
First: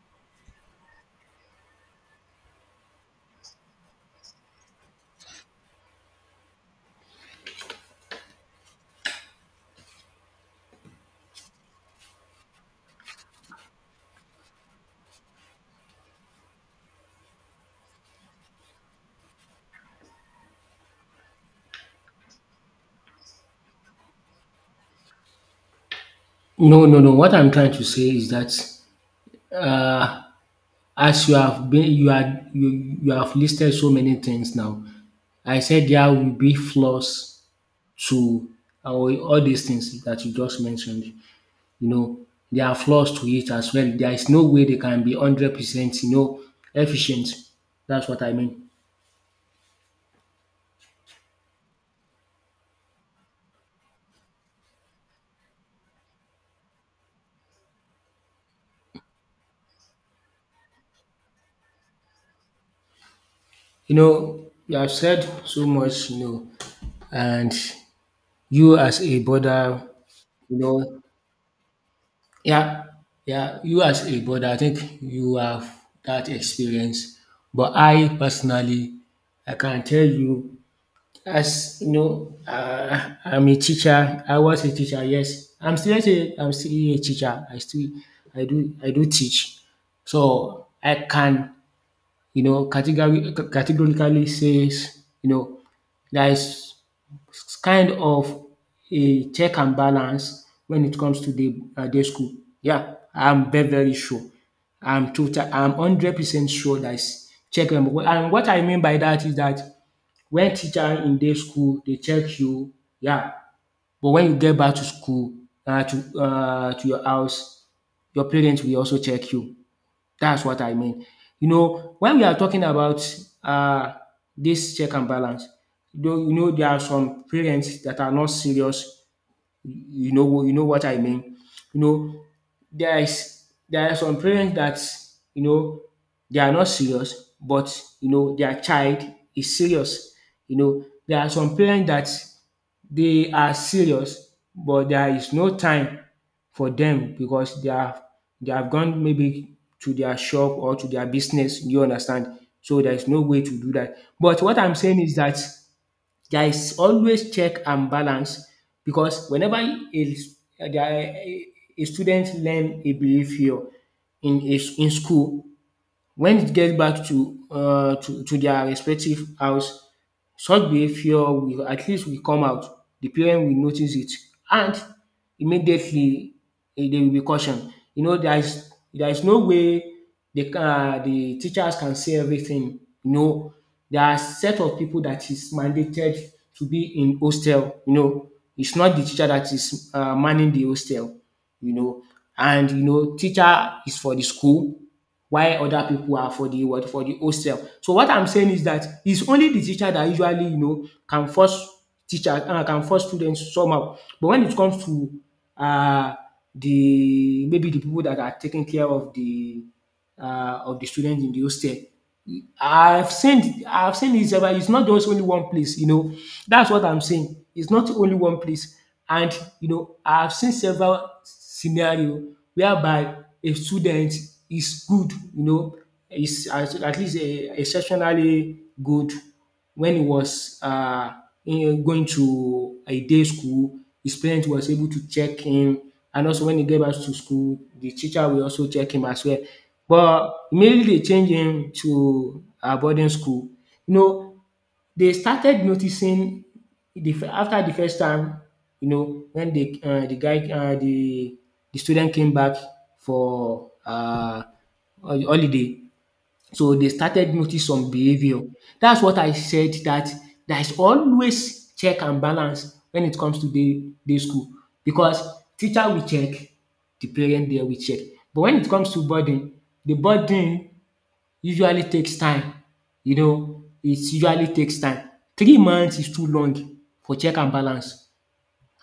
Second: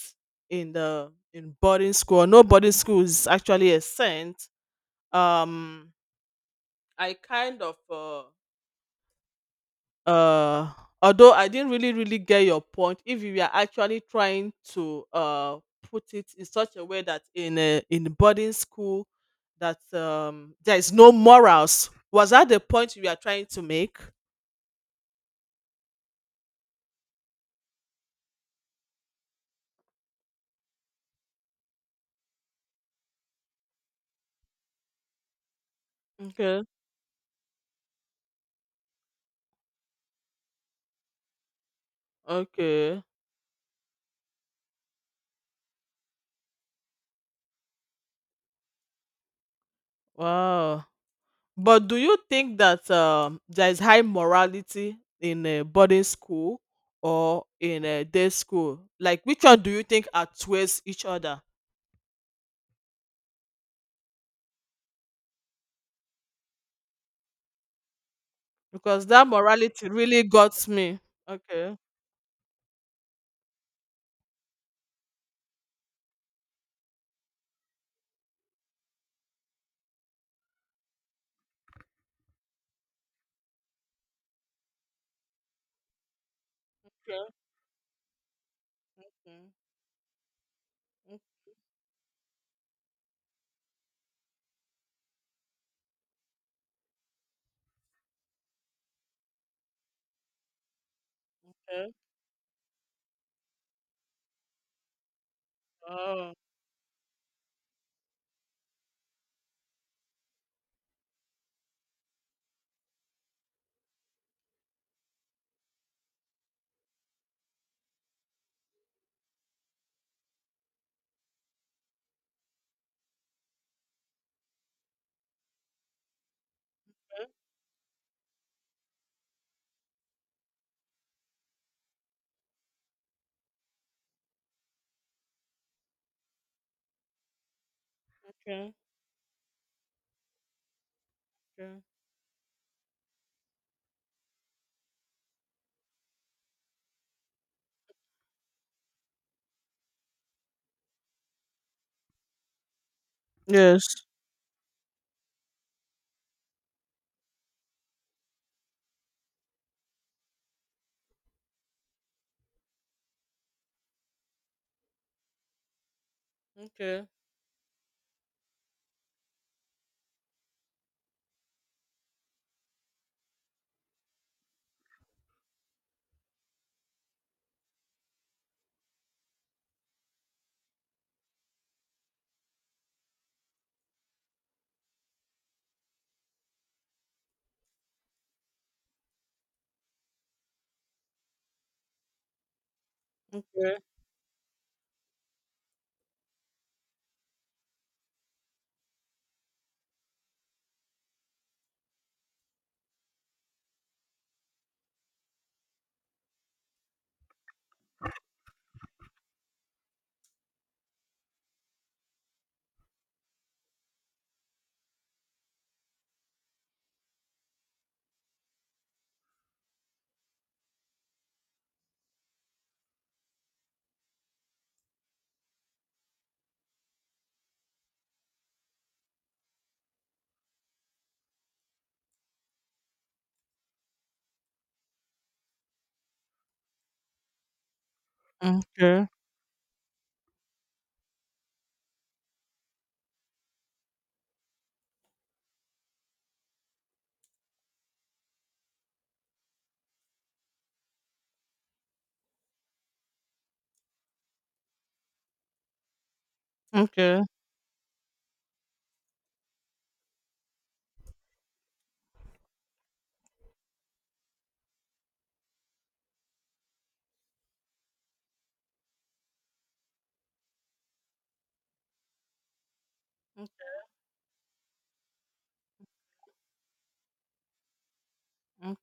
Speaker 1: in the in boarding school. No boarding school is actually a saint. Um, I kind of, uh although I didn't really get your point. If you are actually trying to, put it in such a way that in a in boarding school that, there is no morals, was that the point you are trying to make?
Speaker 2: No, no, no. What I'm trying to say is that, uh, as you have been you are you you have listed so many things now. I said there will be
Speaker 1: Okay.
Speaker 2: flaws to our all these things that you just mentioned. You know, there are
Speaker 1: Okay.
Speaker 2: flaws to it as well. There is no way they can be 100%, you know, efficient. That's what I mean.
Speaker 1: Wow. But do you think that, there is high morality in a boarding school or in a day school? Like, which one do you think outweighs each other?
Speaker 2: You know, you have said so much, you know, and you as
Speaker 1: Because
Speaker 2: a
Speaker 1: that
Speaker 2: border,
Speaker 1: morality really
Speaker 2: you
Speaker 1: got me.
Speaker 2: know.
Speaker 1: Okay.
Speaker 2: Yeah, yeah. You as a brother, I think you have that experience. But I personally, I can tell you, as you know, I'm a teacher. I was a teacher. Yes, I'm still a
Speaker 1: Okay.
Speaker 2: teacher. I do
Speaker 1: Okay.
Speaker 2: teach. So I can, you know, categorically says, you know, there is, it's kind of a check and balance when it comes to the
Speaker 1: Okay.
Speaker 2: day school. Yeah, I'm very, very sure. I'm hundred
Speaker 1: Oh,
Speaker 2: percent sure that is check and balance. And what I mean by that is that when teacher in day school, they check you, yeah, but when you get back to school to your house, your parents will also check you. That's what I mean. You know, when we are talking about um dis check and balance, though, you know, there are some parents that are not serious. You know what I mean. You know, there are some parents that you know they are not serious but their
Speaker 1: okay.
Speaker 2: child is serious. There are some
Speaker 1: Okay.
Speaker 2: parents that they are serious but there is no time for them because they have gone maybe to their shop or to their business, you understand? So there is no way to do
Speaker 1: Yes.
Speaker 2: that. But what I'm saying is that there is always check and balance because whenever a s- there a student learn a behavior in school when it gets back
Speaker 1: Okay.
Speaker 2: to their respective house, such behavior will at least will come out. The parent will notice it and immediately they will be cautioned. There is no way the teachers can say everything. There are set of people that is mandated to be in hostel. It's not the teacher that is manning the hostel you know. And teacher
Speaker 1: Okay.
Speaker 2: is for the school, while other people are for the hostel. So what I'm saying is that it's only the teacher that usually can force students somehow. But when it comes to um the people that are taking care of the students in the hostel, I've seen it, several it's not just only one place. That's what I'm saying. It's not only one place. And I've seen several scenario whereby a student is good, is at least exceptionally good when he was going to a day school, his parents was able to check him, and also when he get back to school, the teacher will also check him
Speaker 1: Okay.
Speaker 2: as well. But immediately they change him to a boarding school. You know, they started noticing after the first time, when the guy the student came back for holiday, so they
Speaker 1: Okay.
Speaker 2: started notice some behavior. That's what I said that there is always check and balance when it comes to day school because teacher will check, the parent there will check. But when it comes to burden, the burden usually takes time. It usually takes time. 3 months is too long for check and balance.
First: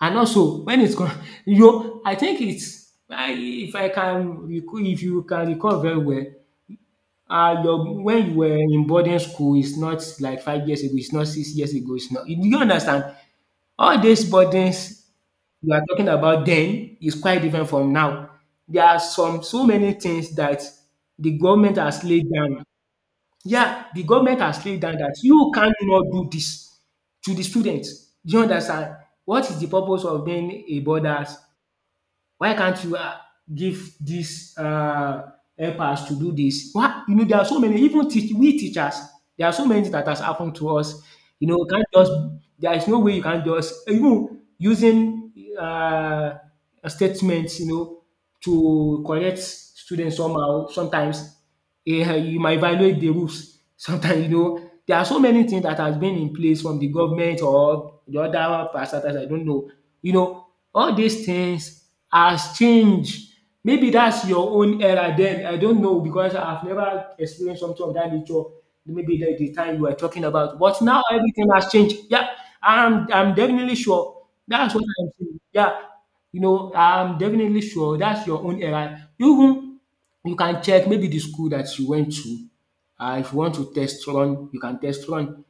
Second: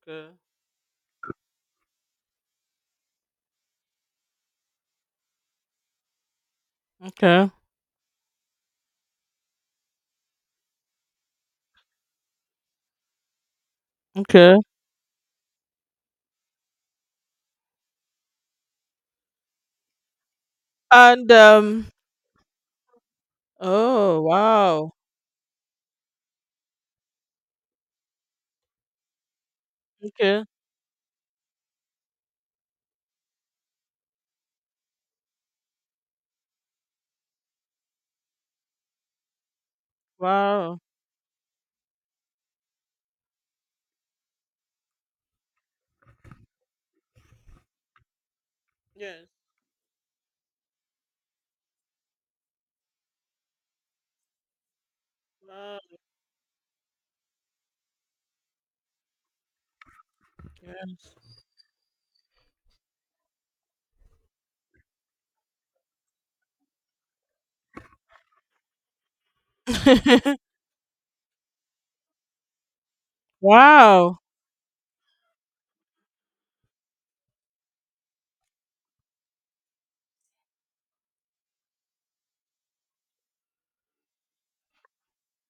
Speaker 2: And also when it's come I think it's I if I can recall if you can recall very well,
Speaker 1: Okay.
Speaker 2: your when you were in boarding school is not like 5 years ago, it's not 6 years ago, it's not. Do you understand? All these
Speaker 1: Okay.
Speaker 2: burdens you are talking about then is quite different from now. There are some so many things that
Speaker 1: And,
Speaker 2: the government has laid down. Yeah, the
Speaker 1: oh,
Speaker 2: government has laid
Speaker 1: wow.
Speaker 2: down that you cannot do this to the students. Do you understand? What is the purpose of
Speaker 1: Okay.
Speaker 2: being a borders? Why can't you give dis help to do this? Why there are so many even teach we teachers, there are so many things that has happened to
Speaker 1: Wow.
Speaker 2: us. You can't just there is no way you can't just even using um statement to
Speaker 1: Yes.
Speaker 2: correct students somehow sometimes you might violate the rules sometimes there are so many things that
Speaker 1: Wow.
Speaker 2: has been in place from the government or the other parastatals, I don't know. You know all these things has changed. Maybe that's your own era then, I don't know, because I've never experienced something of that nature, maybe the time you were talking
Speaker 1: Yeah.
Speaker 2: about, but now everything has changed. Yeah, I'm definitely
Speaker 1: Wow.
Speaker 2: sure, that's what I'm saying. Yeah, I'm definitely sure that's your own era. You. You can check maybe the school that you went to. If you want to test run,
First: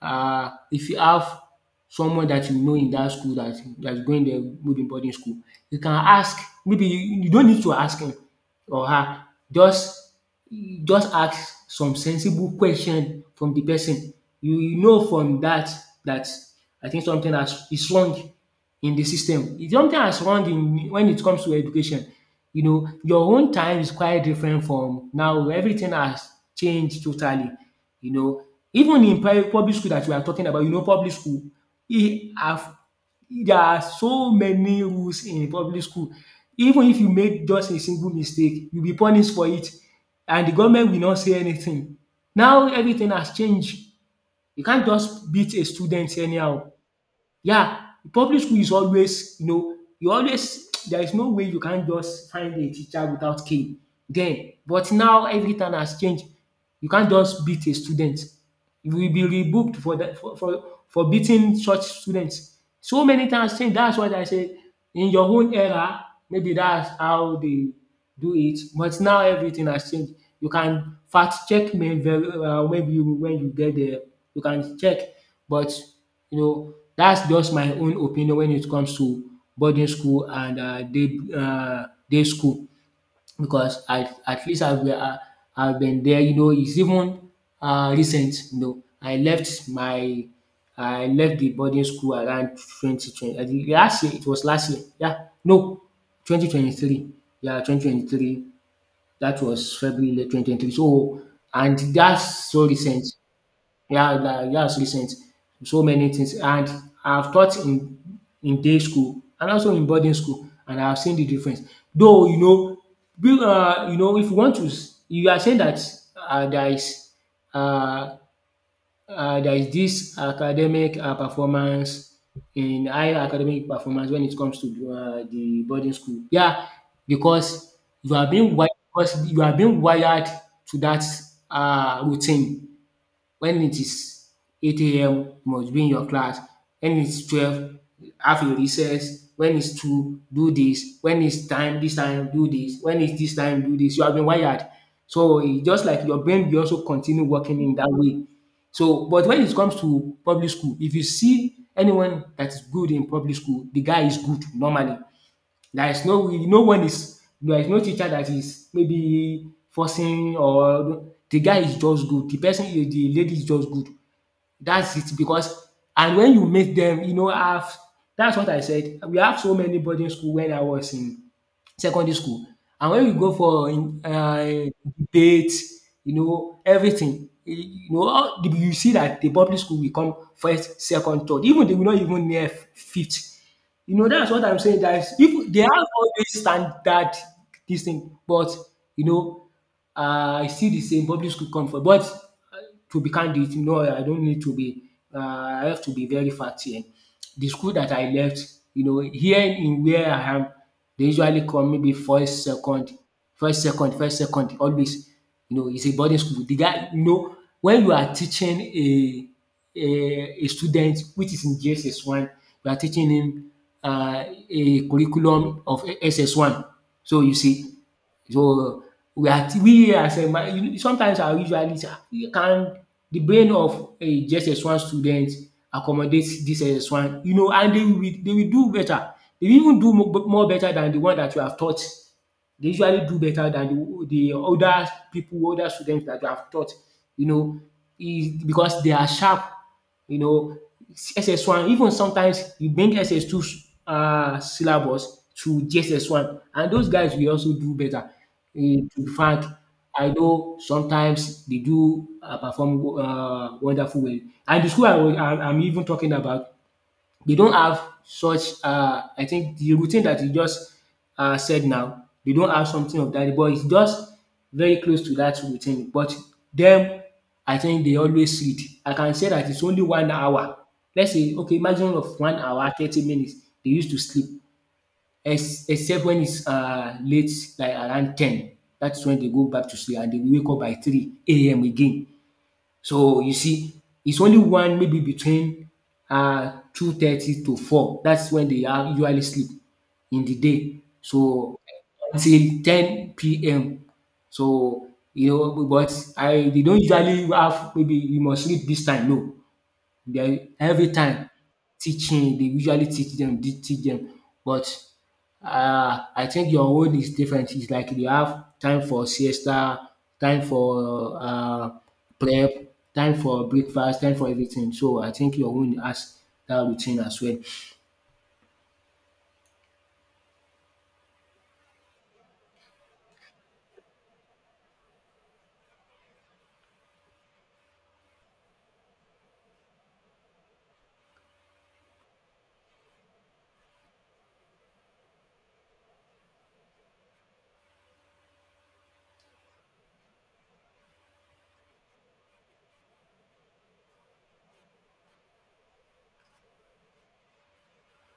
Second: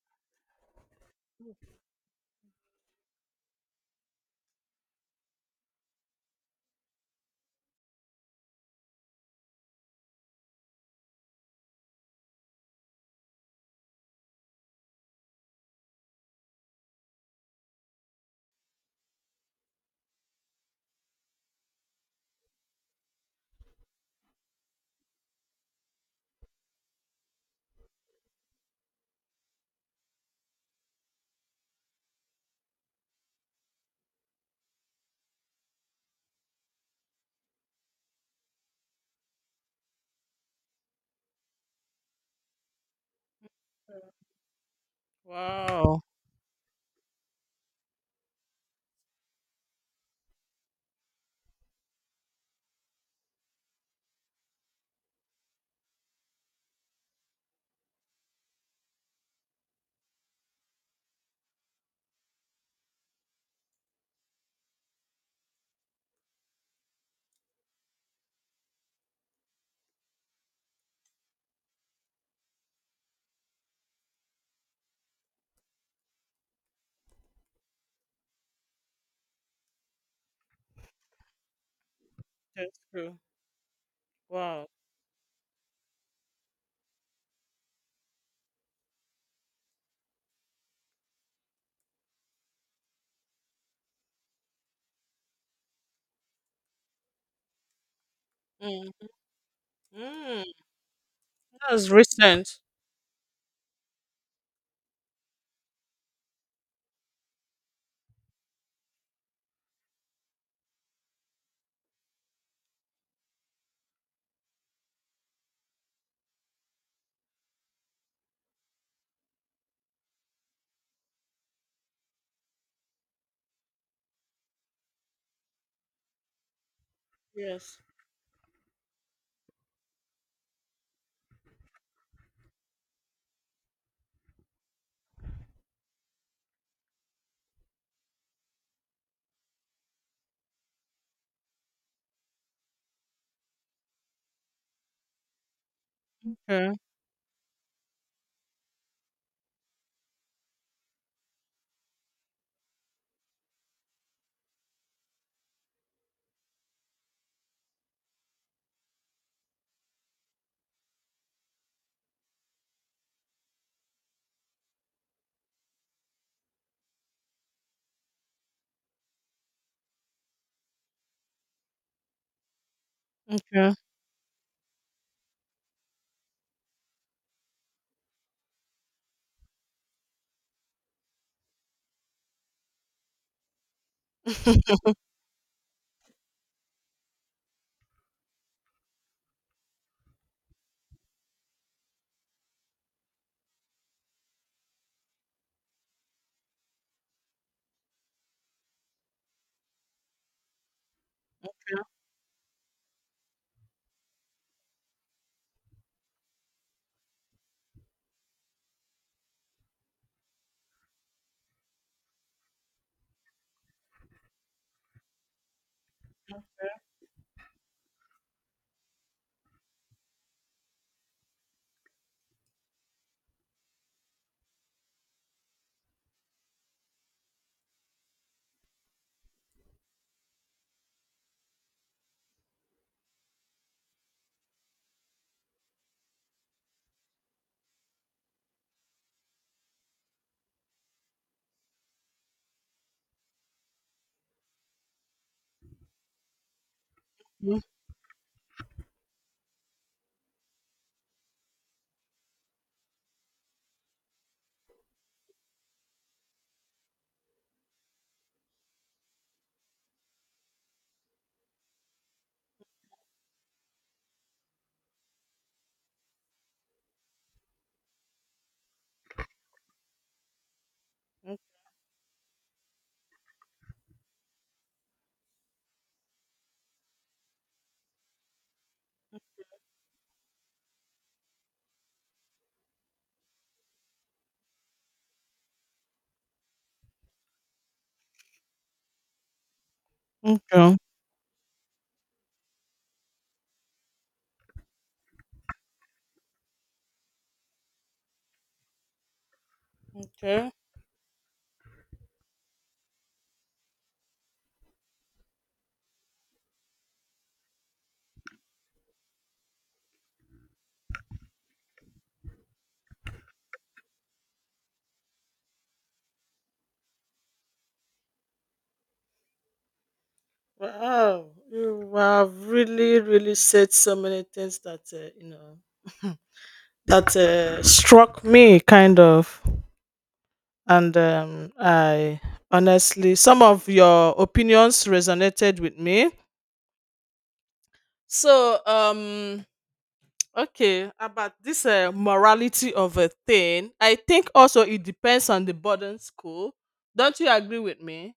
Speaker 2: if you have someone that you know in that school that's going there, maybe boarding school, you can ask. Maybe you not need to ask him or her, just just ask some sensible question from the person. You know from that. That, I think something has is wrong in the system. It's something has wrong in when it comes to education. Your own time is quite different from now. Everything has changed totally. You know, even in public school that we are talking about, public school, e have there are so many rules in public school. Even if you make just a single mistake, you'll be punished for it, and the government will not say anything. Now everything has changed. You can't just beat a
Speaker 1: Wow.
Speaker 2: student anyhow. Yeah, public school is always, you know you always there is no way you can just find a teacher without cane. Then, but now everything has changed. You can't just beat a student. You will be rebooked for that, for beating such students. So many times, change. That's what I say: in your own era maybe that's how they do it, but now everything has changed. You can fact check me very well. Maybe when you get there, you can check. But that's just my own opinion when it comes to boarding school and day school,
Speaker 1: That's true.
Speaker 2: because at least
Speaker 1: Wow.
Speaker 2: I've been there. It's even recent. I left the boarding school around 2020. I think last year, it was last year. Yeah, no, 2023. Yeah, 2023.
Speaker 1: Mm.
Speaker 2: That was February twenty
Speaker 1: Mm.
Speaker 2: twenty three. So and
Speaker 1: That's
Speaker 2: that's
Speaker 1: recent.
Speaker 2: so recent. Yeah, like that's recent. So many things. And I've taught in day school, and also in boarding school, and I've seen the difference. Though if you want to, you are saying that there is, uh, this academic performance in high academic performance when it comes to the boarding school. Yeah, because
Speaker 1: Yes.
Speaker 2: you are being wired because you are being wired to that routine. When it is 8 a.m. you must be in your class, when it's 12 have your recess, when it's 2 do this, when it's time this time do this, when it's this time do this. You have been wired. So e just like your brain will
Speaker 1: Okay.
Speaker 2: also continue working in that way. So but when it comes to public school, if you see anyone that is good in public school, the guy is good normally. There is no, when is there is no teacher that is maybe forcing, or the guy is just good, the lady is just good. That's it, because and when you make them, have that's what I said. We have so many boarding school when I was in secondary school. And when we go for,
Speaker 1: Okay.
Speaker 2: debate, everything, you see that the public school will come first, second, third. Even they will not even near fifth. That's what I'm saying. That is, if they have all this standard, this thing, but you know, I see the same public school come for. But to be candid, no, I don't need to be, I have to be very fat here. The school that I left, here in where I am, they usually come maybe first, second, first, second, first, second, always. It's a boarding school. The guy, when you are teaching a student which is in JSS1, you are teaching him uh, a curriculum of SS1. So you see, so, we are we as a ma you- sometimes I usually say, can the brain of a JSS1 student accommodate this SS1? And they will do better. They will even do more better than the one that you have taught. They usually do better than the older people, older students that they have taught, you know, is because they are sharp, you know. SS1, even sometimes you bring SS2 syllabus to JSS1 and those guys will also
Speaker 1: Mm,
Speaker 2: do better. To be frank, I know sometimes they do perform wonderful well. And the school I was I I'm even talking about, they don't have such, I think the routine that you just said now, they don't have something of that, but it's just very close to that routine. But them, I think they always read. I can say that it's only 1 hour. Let's say, okay, maximum of 1 hour 30 minutes they used to sleep, ex except when it's late, like around 10. That's when they go back to sleep and they wake up by 3 a.m. again. So you see, it's only one maybe between 2:30 to four. That's when they are usually sleep in the
Speaker 1: okay.
Speaker 2: day. So until ten PM. So but I they don't usually have maybe you must sleep this time, no. They
Speaker 1: Okay.
Speaker 2: every time teaching they usually teach dem teach them. But I think your own is different. It's like you have time for siesta, time for prep, time for breakfast, time for everything. So I think your own has that routine as well.
Speaker 1: Wow, you have really, really said so many things that you know that struck me, kind of, and I honestly, some of your opinions resonated with me. So, okay, about this morality of a thing, I think also it depends on the boarding school. Don't you agree with me?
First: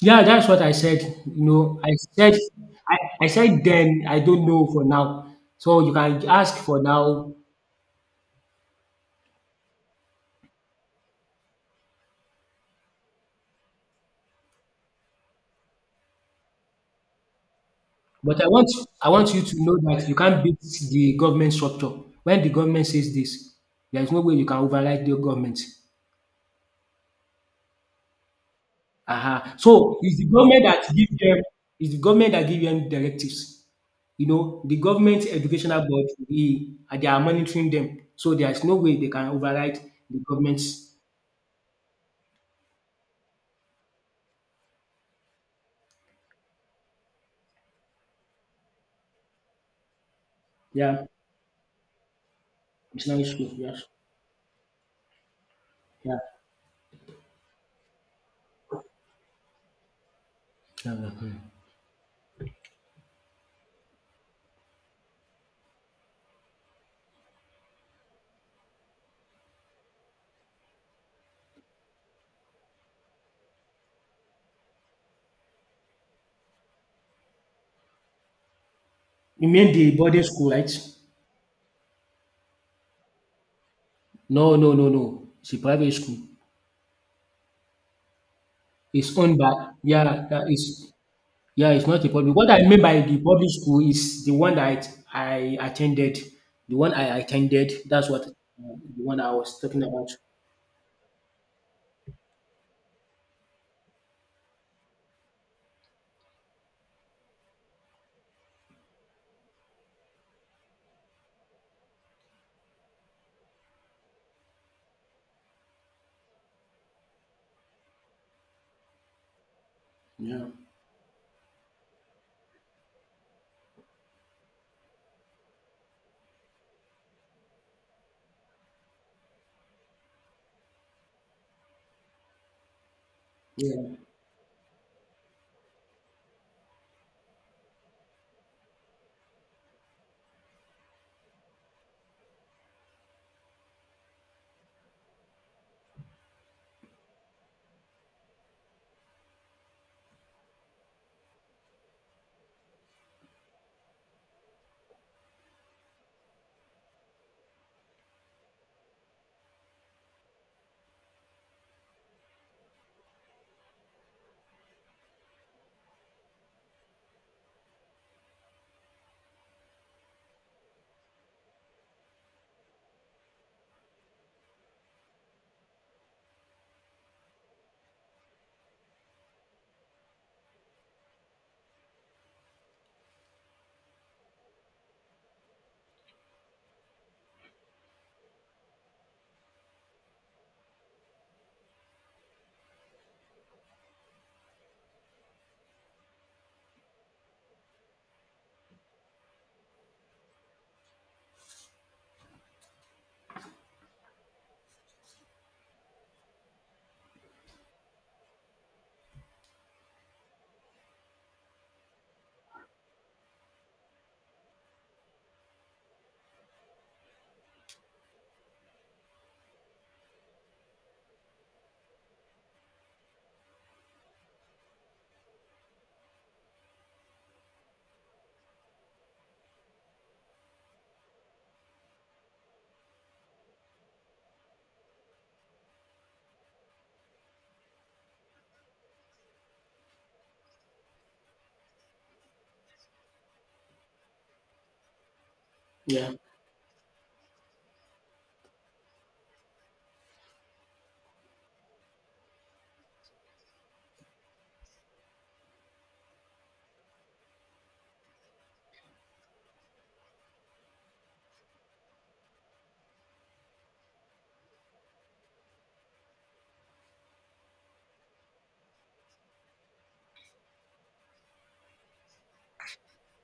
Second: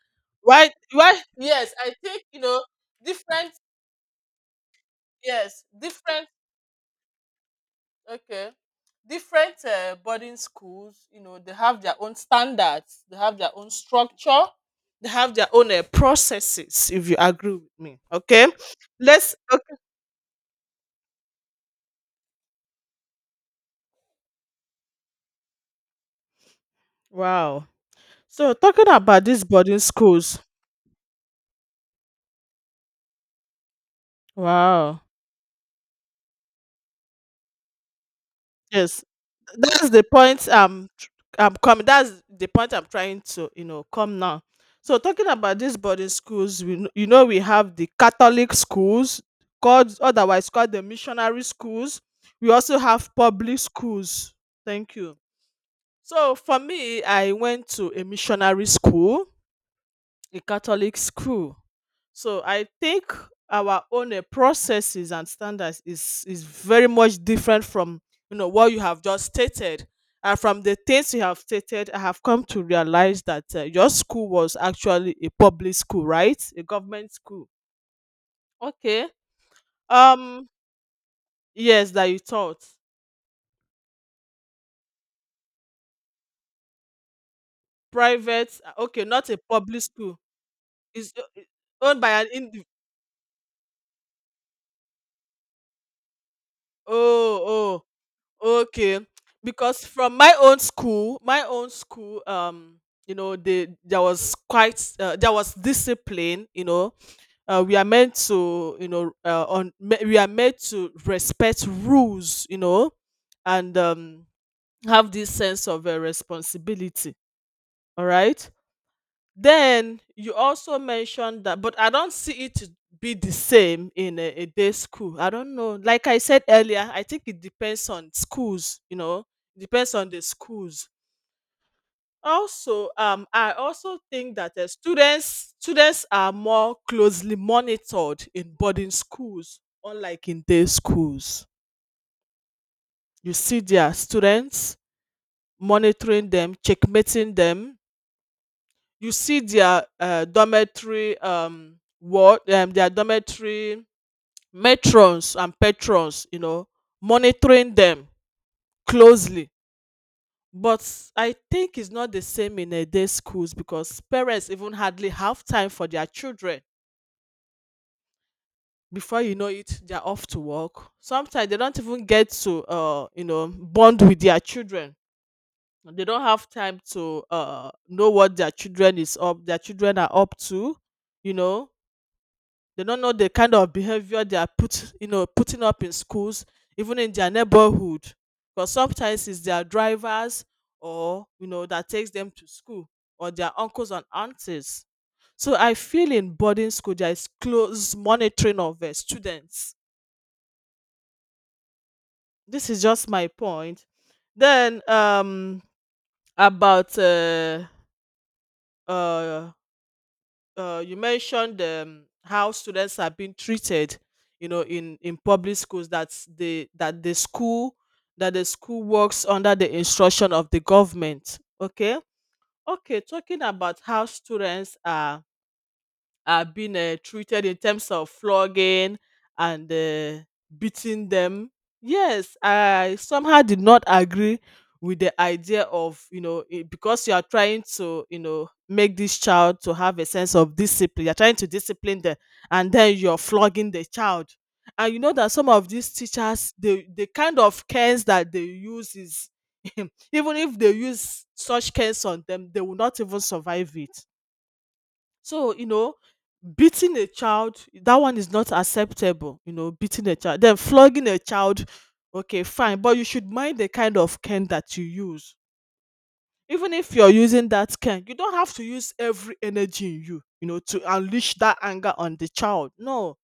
Speaker 2: Yeah, that's what
Speaker 1: Why?
Speaker 2: I said.
Speaker 1: Why?
Speaker 2: You
Speaker 1: Yes,
Speaker 2: know,
Speaker 1: I
Speaker 2: I
Speaker 1: think
Speaker 2: said
Speaker 1: you know
Speaker 2: I I
Speaker 1: different.
Speaker 2: said then I don't know for now.
Speaker 1: Yes,
Speaker 2: So you can
Speaker 1: different.
Speaker 2: ask for now.
Speaker 1: Okay. Different boarding schools, you know, they have their own standards, they have their own structure, they have their own processes. If you agree with me,
Speaker 2: But
Speaker 1: okay.
Speaker 2: I want
Speaker 1: Let's.
Speaker 2: you to
Speaker 1: Okay.
Speaker 2: know that you can't beat the government structure. When the government says this, there is no way you can override the government.
Speaker 1: Wow. So talking about
Speaker 2: Uh-huh.
Speaker 1: these
Speaker 2: So
Speaker 1: boarding schools.
Speaker 2: it's the government that give them directives. You know, the
Speaker 1: Wow.
Speaker 2: government educational board, they are monitoring them. So there is no way
Speaker 1: Yes,
Speaker 2: they can override
Speaker 1: that's the
Speaker 2: the
Speaker 1: point
Speaker 2: government's.
Speaker 1: I'm coming. That's the point I'm trying to you know come now. So talking about these boarding schools, you know we have the Catholic schools called otherwise called the
Speaker 2: Yeah,
Speaker 1: missionary schools. We also have
Speaker 2: Islamic school.
Speaker 1: public
Speaker 2: Yes.
Speaker 1: schools. Thank you.
Speaker 2: Yeah.
Speaker 1: So for me, I went to a missionary school, a
Speaker 2: Yeah.
Speaker 1: Catholic
Speaker 2: Mhm.
Speaker 1: school. So I think our own processes and standards is very much different from you know what you have just stated. And from the things you have stated, I have come to realize that your school was actually a public school, right? A government school. Okay.
Speaker 2: You mean the boarding
Speaker 1: Um.
Speaker 2: school, right?
Speaker 1: Yes, that you taught
Speaker 2: No, no, no, no. It's a private school.
Speaker 1: private. Okay,
Speaker 2: It's
Speaker 1: not
Speaker 2: owned
Speaker 1: a
Speaker 2: by,
Speaker 1: public school.
Speaker 2: yeah, that is,
Speaker 1: It's
Speaker 2: yeah, it's
Speaker 1: owned
Speaker 2: not a
Speaker 1: by an
Speaker 2: public. What I
Speaker 1: individual.
Speaker 2: mean by the public school is the one that I attended. The one I attended,
Speaker 1: Oh,
Speaker 2: that's what
Speaker 1: oh. Okay,
Speaker 2: the one I was talking
Speaker 1: because
Speaker 2: about.
Speaker 1: from my own school, you know, they there was quite there was discipline. You know, we are meant to, you know, we are made to respect rules. You know, and have this sense of responsibility. All right. Then you
Speaker 2: Yeah.
Speaker 1: also mentioned that, but I don't see it to be the same in a day school. I don't know. Like I said earlier, I think it depends on schools, you know, depends on the schools. Also, I
Speaker 2: Yeah.
Speaker 1: also think that the students are more closely monitored in boarding schools, unlike in day schools. You see their students monitoring them, checkmating them, you see their dormitory their dormitory matrons and patrons, you know, monitoring them closely. But I think it's not the same in a day schools because parents even hardly have time for their children. Before you know it, they're off to work. Sometimes they don't even get to, you know, bond with their children. They don't have time to know what their children are up to, you know. They don't know the kind of behavior you know, putting up in schools, even in their neighborhood. Because sometimes it's their drivers or you know that takes them to school or their uncles and aunties. So I feel in boarding school there is close monitoring of students. This is just my point. Then about uh you mentioned how students are being treated you know in public schools, that the school works under the instruction of the government. Okay. Okay, talking about how students are being treated in terms of flogging and beating them. Yes, I somehow did not agree with the idea of you know it, because you are trying to you know make this child to have a sense of discipline. You're trying to discipline them, and then you're flogging the child. And you know that some of these
Speaker 2: Yeah.
Speaker 1: teachers, the kind of cans that they use is even if they use such cans on them, they will not even survive it. So, you know, beating a child, that one is not acceptable, you know, beating a child. Then flogging a child, okay, fine, but you should mind the kind of cane that you use. Even if you're using that cane, you don't have to use every energy in you, you know, to unleash that anger on the child. No,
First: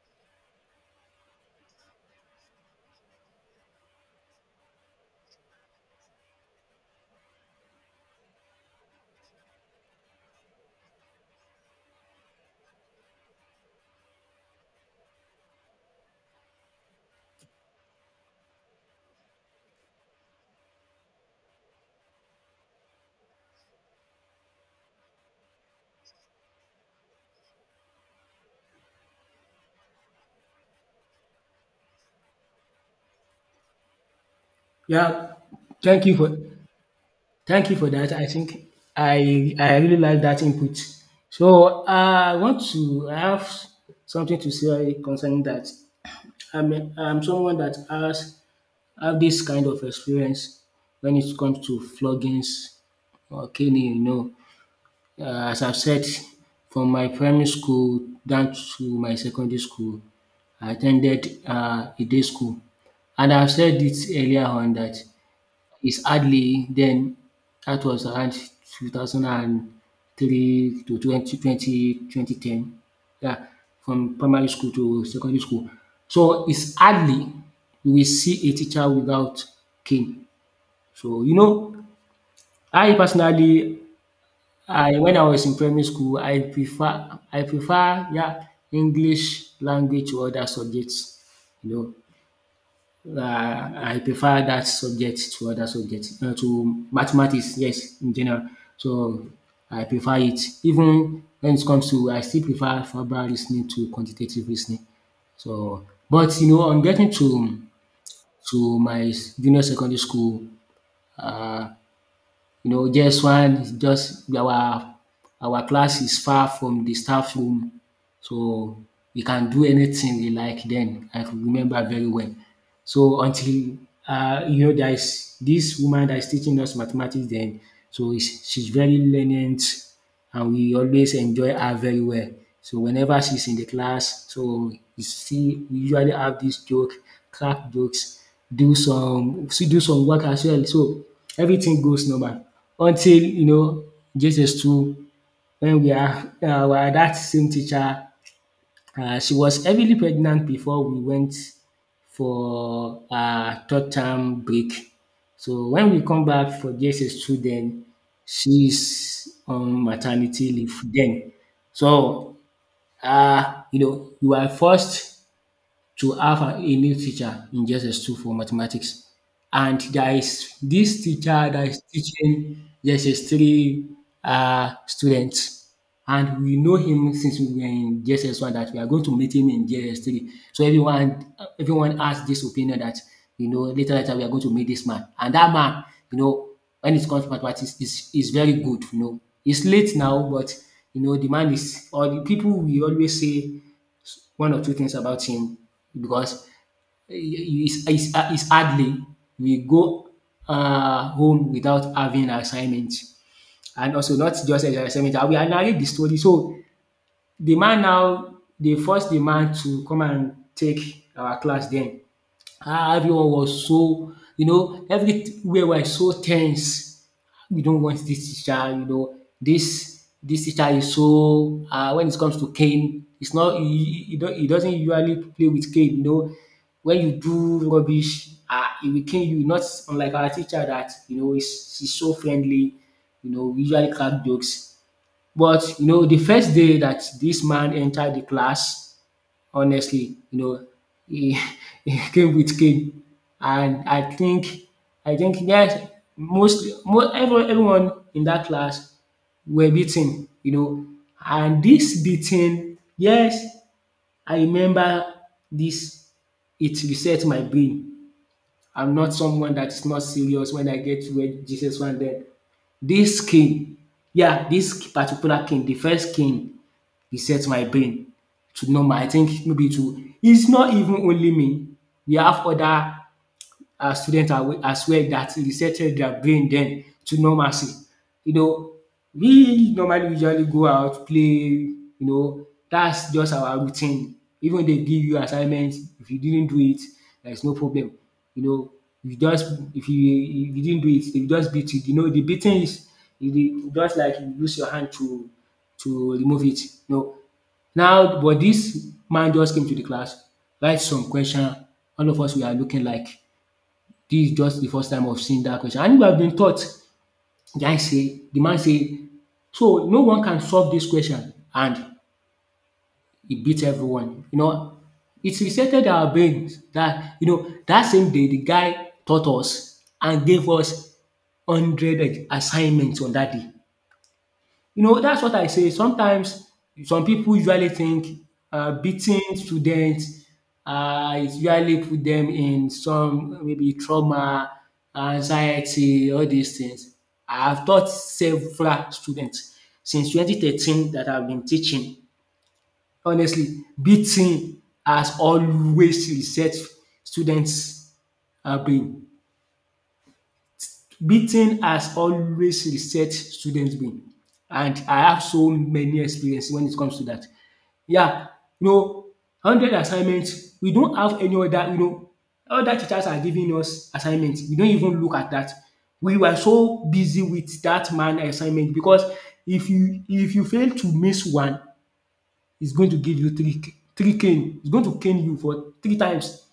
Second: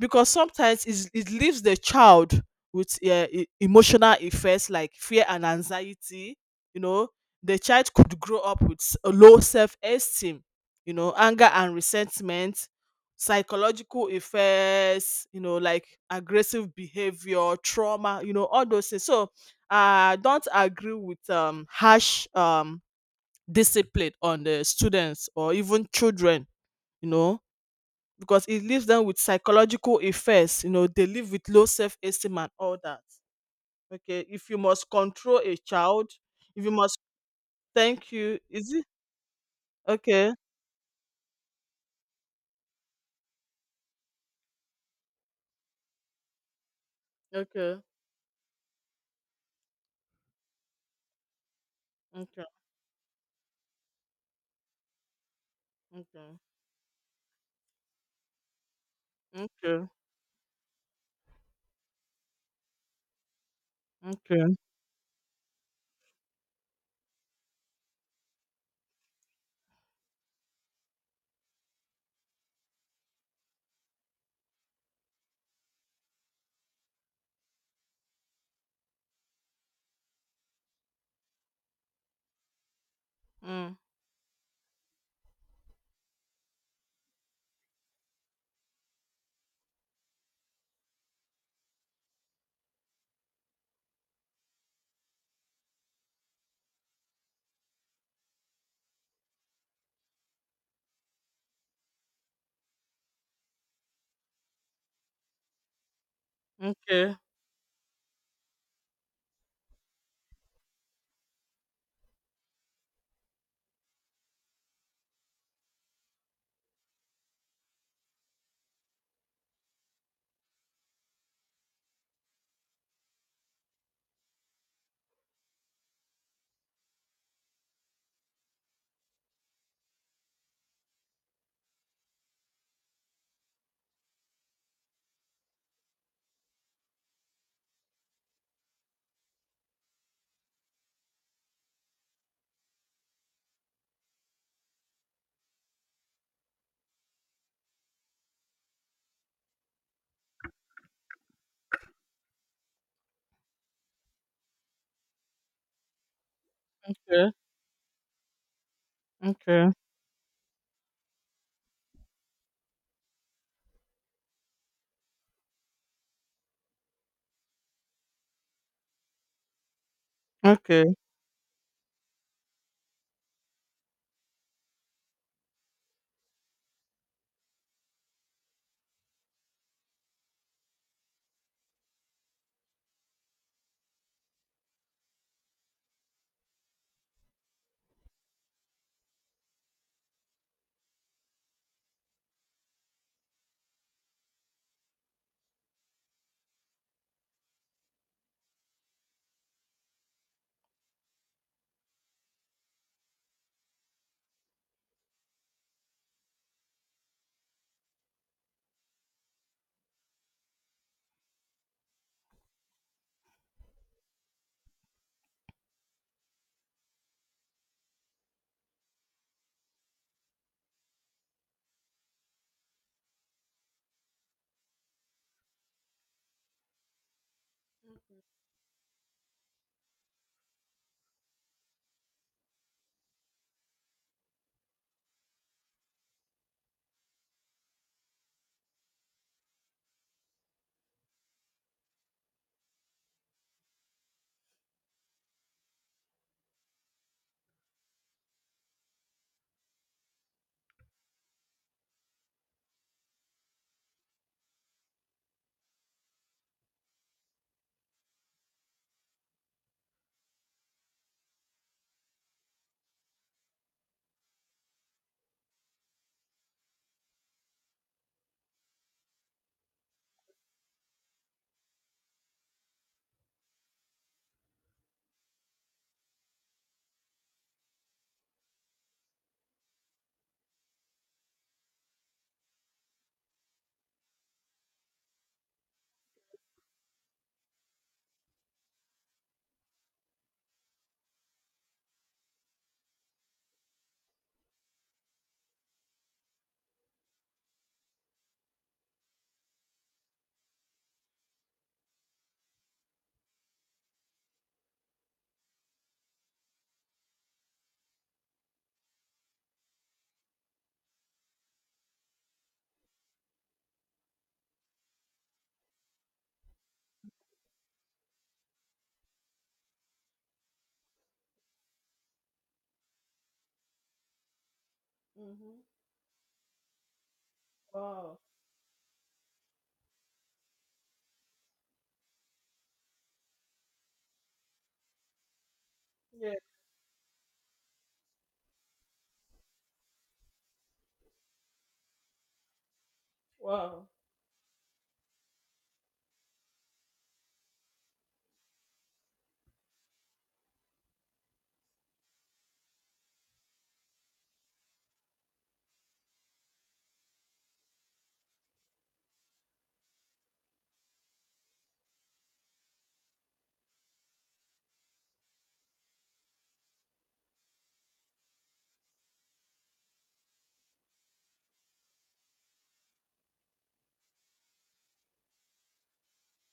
Speaker 1: because sometimes it's, it leaves the child with emotional effects like fear and anxiety, you know, the child could grow up with a low self-esteem, you know, anger and resentment, psychological effects, you know, like aggressive behavior, trauma, you know, all those things. So I don't agree with harsh discipline on the students or even children, you know, because it leaves them with psychological effects, you know, they live with low self-esteem and all that. Okay, if you must
Speaker 2: Yeah.
Speaker 1: control a
Speaker 2: Thank
Speaker 1: child,
Speaker 2: you for
Speaker 1: if you must
Speaker 2: Thank you for that.
Speaker 1: thank
Speaker 2: I
Speaker 1: you
Speaker 2: think
Speaker 1: is it
Speaker 2: I really like
Speaker 1: okay.
Speaker 2: that input. So, I have something to say concerning that. I mean, I'm someone that
Speaker 1: Okay.
Speaker 2: has have this kind of experience when it comes to
Speaker 1: Okay.
Speaker 2: floggings or caning, you know. As I've said,
Speaker 1: Okay.
Speaker 2: from my primary school down to my secondary
Speaker 1: Okay.
Speaker 2: school, I attended a day school. And I've said it earlier
Speaker 1: Okay.
Speaker 2: on that it's hardly then, that was around 2003 to 2020 20 ten. Yeah, from primary school to secondary school. So it's hardly we see a teacher without cane. So, you know, I
Speaker 1: Mm,
Speaker 2: personally I when I was in primary school, I prefer yeah English language to other subjects. You know, I prefer that subject to other subjects, to mathematics. Yes, in general, so I prefer it. Even when it comes to, I still prefer verbal listening to quantitative listening. So, but you know, on getting
Speaker 1: okay.
Speaker 2: to my junior secondary school, uh, you know, just our class is far from the staff room, so we can do anything we like then. I could remember very well. So until, you know, there is this woman that is teaching us mathematics then. So is she's very lenient and we always enjoy her very well. So whenever she's in the class, so you see we usually have this joke, crack jokes, do some still do some work as well. So everything goes normal until you know JSS two when we are our that same teacher, she was heavily pregnant before we went for her third term break. So when we come back for
Speaker 1: Okay.
Speaker 2: JSS2, then she's
Speaker 1: Okay.
Speaker 2: on maternity leave then. So, you know, you are forced to have a new teacher in JSS2 for mathematics. And there is
Speaker 1: Okay.
Speaker 2: this teacher that is teaching JSS3 students. And we know him since we were in JSS1 that we are going to meet him in JSS3. So everyone has this opinion that, you know, later we are going to meet this man. And that man, you know, when it comes to mathematics, is very good, you know. He's late now, but you know, the man is, or the people, we always say one or two things about him because it's hardly we go home without having an assignment, and also not just an assignment. I will narrate the story. So the man, now they forced the man to come and take our class then. Ah, everyone was, so you know everywhere was so tense, we don't want this teacher. You know, this teacher is so, when it comes to cane, it's not he, he, don't, he doesn't usually play with cane, you know. When you do rubbish, he will cane you, not unlike our teacher that, you know, is she's so friendly, you know, we usually crack jokes. But you know, the first day that this man entered the class, honestly, you know, he, he came with cane. And I think, yes, most everyone in that class were beaten, you know. And this beating, yes, I remember this, it reset my brain. I'm not someone that is not serious when I get to where Jesus one then. This king, yeah, this particular king, the first king reset my brain to normal. I think maybe to, it's not even only me. We have other students are, as well, that resetted their brain then to normalcy. You know, we normally usually go out, play, you know, that's just our routine. Even they give you assignments, if you didn't do it, there's no problem. You know, you just if you didn't do it, they just beat you. You know, the beating is you dey- just like you use your hand to remove it. No. Now, but this man just came to the class, write some question. All of us we are looking like this is just the first time of seeing that question and if I've been taught. Guy say, the man say, so no one can solve this question and it beats everyone. You know, it's resetted our brains that, you know, that same day the guy taught us and gave us 100 assignments on that day. You know, that's what I
Speaker 1: Mm-hmm.
Speaker 2: say. Sometimes some people usually
Speaker 1: Wow.
Speaker 2: think beating students, it usually put them in some maybe trauma, anxiety, all
Speaker 1: Yeah.
Speaker 2: these things. I have taught several students since 2013 that I've been teaching. Honestly,
Speaker 1: Wow.
Speaker 2: beating has always reset students' brain. Beating has always reset students brain and I have so many experience when it comes to that. Yeah, you know, hundred assignments. We don't have any other, you know, other teachers are giving us assignments, we don't even look at that. We were so busy with that man assignment because if you fail to miss one, it's going to give you three cane. It's going to cane you for three times.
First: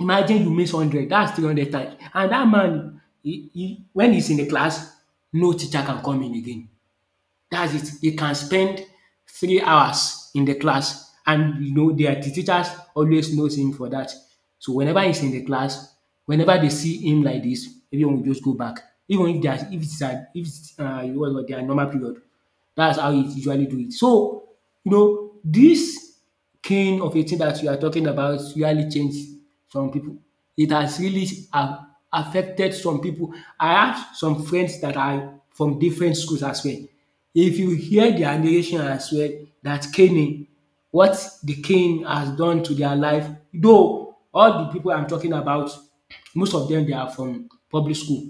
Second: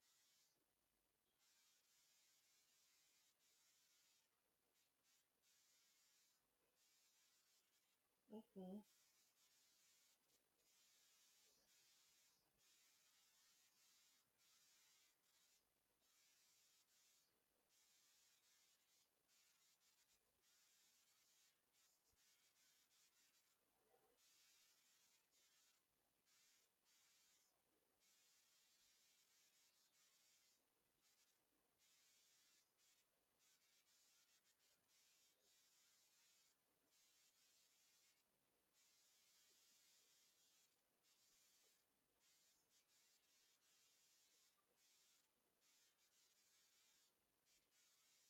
Speaker 2: Imagine you miss hundred, that's 300 times. And that man, he, when he's in the class, no teacher can come in again. That's it. He can
Speaker 1: Mhm.
Speaker 2: spend 3 hours in the class and you know the teachers always knows him for that. So whenever he's in the class, whenever they see him like this, everyone will just go back, even if their, if it's a, if it's, what you call dat, their normal period. That's how he usually do it. So you know this king of a thing that you are talking about really changed some people. It has really a affected some people. I have some friends that are from different schools as well. If you hear their narration as well, that caning, what the cane has done to their life, though all the people I'm talking about, most of them they are from public school,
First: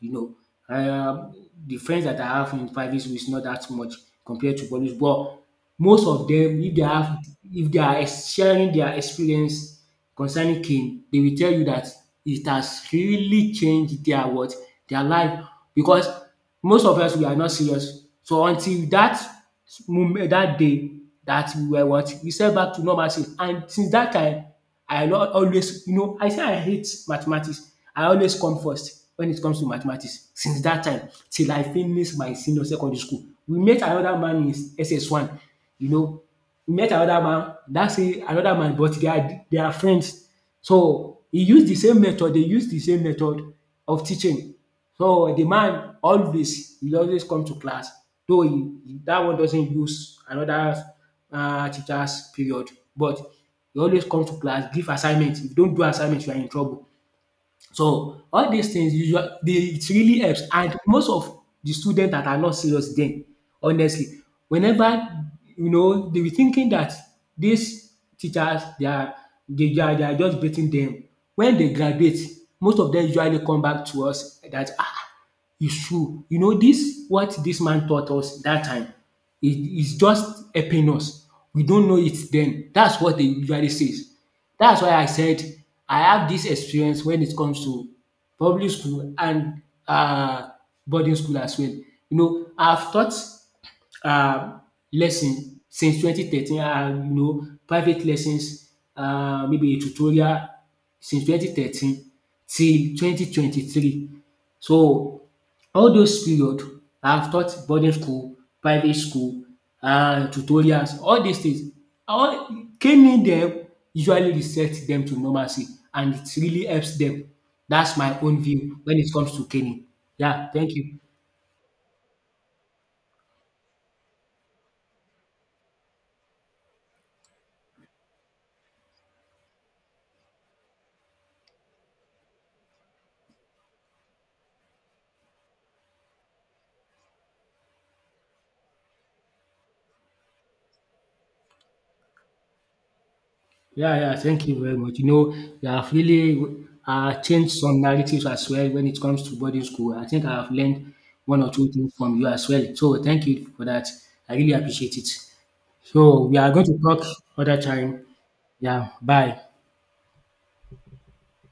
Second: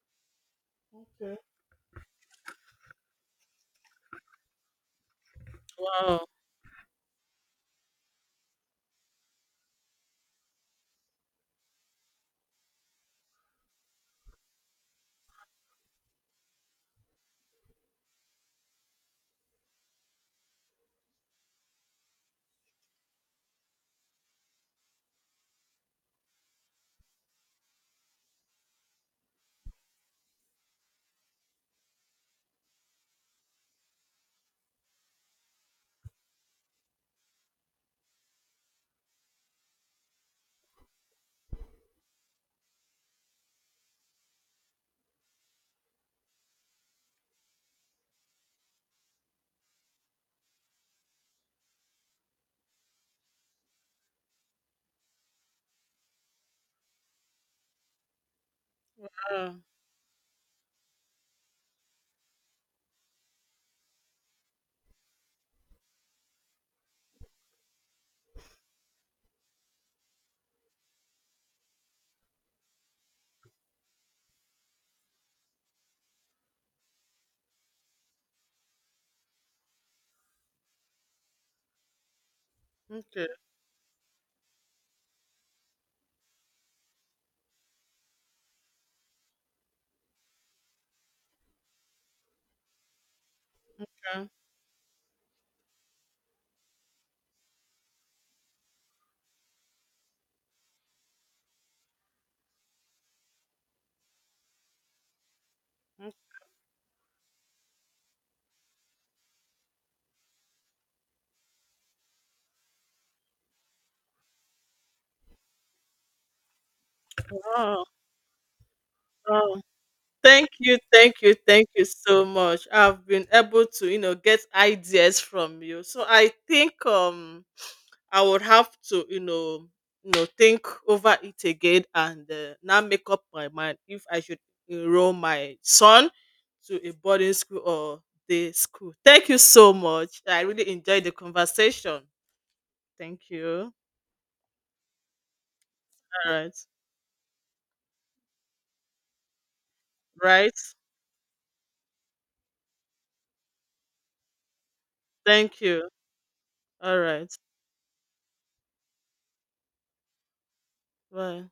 Speaker 2: you know. Um,
Speaker 1: Okay.
Speaker 2: the friends that I have in private school is not that much compared to public school. But most
Speaker 1: Wow.
Speaker 2: of them, if they have, if they are sharing their experience concerning cane, they will tell you that it has really changed their what, their life, because most of us we are not serious. So until that moment, that day that we were what, we set back to normalcy, and since that time I not always, you know, I say I hate mathematics. I always come first when it comes to mathematics since that time till I finish my senior secondary school. We met another man in SS1, you know, we met another man. That's same another man, but they are, they are friends. So, he used the same method, they used the same method of teaching. So the man always, he always come to class, though he dat one doesn't use another teachers period, but he always come to class, give assignment. If you don't do assignment you are in trouble. So all these things usually
Speaker 1: Ah,
Speaker 2: dey, it really helps, and most of the students that are not serious then, honestly, whenever, you know, they were thinking that these teachers they are just baiting them. When they graduate, most of them usually come back to us that, ah, it's true. You know this, what this man taught us that time, it is just helping us. We don't know it then. That's what they
Speaker 1: okay.
Speaker 2: usually says. That's why I said I have this experience when it comes to public school and uh boarding school as well. You know, I've taught um lesson since 2013, you know, private lessons, maybe a tutorial, since 2013 till 2023. So all
Speaker 1: Okay.
Speaker 2: those period I have taught boarding school, private school, tutorials, all these things. All caning dem usually reset dem to normalcy and it really helps dem.
Speaker 1: Wow.
Speaker 2: That's my own view when it comes to
Speaker 1: Wow.
Speaker 2: caning.
Speaker 1: Thank
Speaker 2: Yeah, thank
Speaker 1: you,
Speaker 2: you.
Speaker 1: thank you, thank you so much. I've been able to, you know, get ideas from you. So I think I would have to, you know, think over it again and now make up my mind if I should enroll my son to a boarding school or day school. Thank you so much. I really enjoyed the conversation. Thank you.
Speaker 2: Yeah, yeah, thank you very much. You know, you have
Speaker 1: All
Speaker 2: really
Speaker 1: right.
Speaker 2: changed some narratives as well when it comes to boarding school. I think I have
Speaker 1: Right.
Speaker 2: learned one or two things from you as well. So thank you for that. I really appreciate it.
Speaker 1: Thank you.
Speaker 2: So we are going to
Speaker 1: All
Speaker 2: talk
Speaker 1: right.
Speaker 2: other time. Yeah, bye.
Speaker 1: Bye.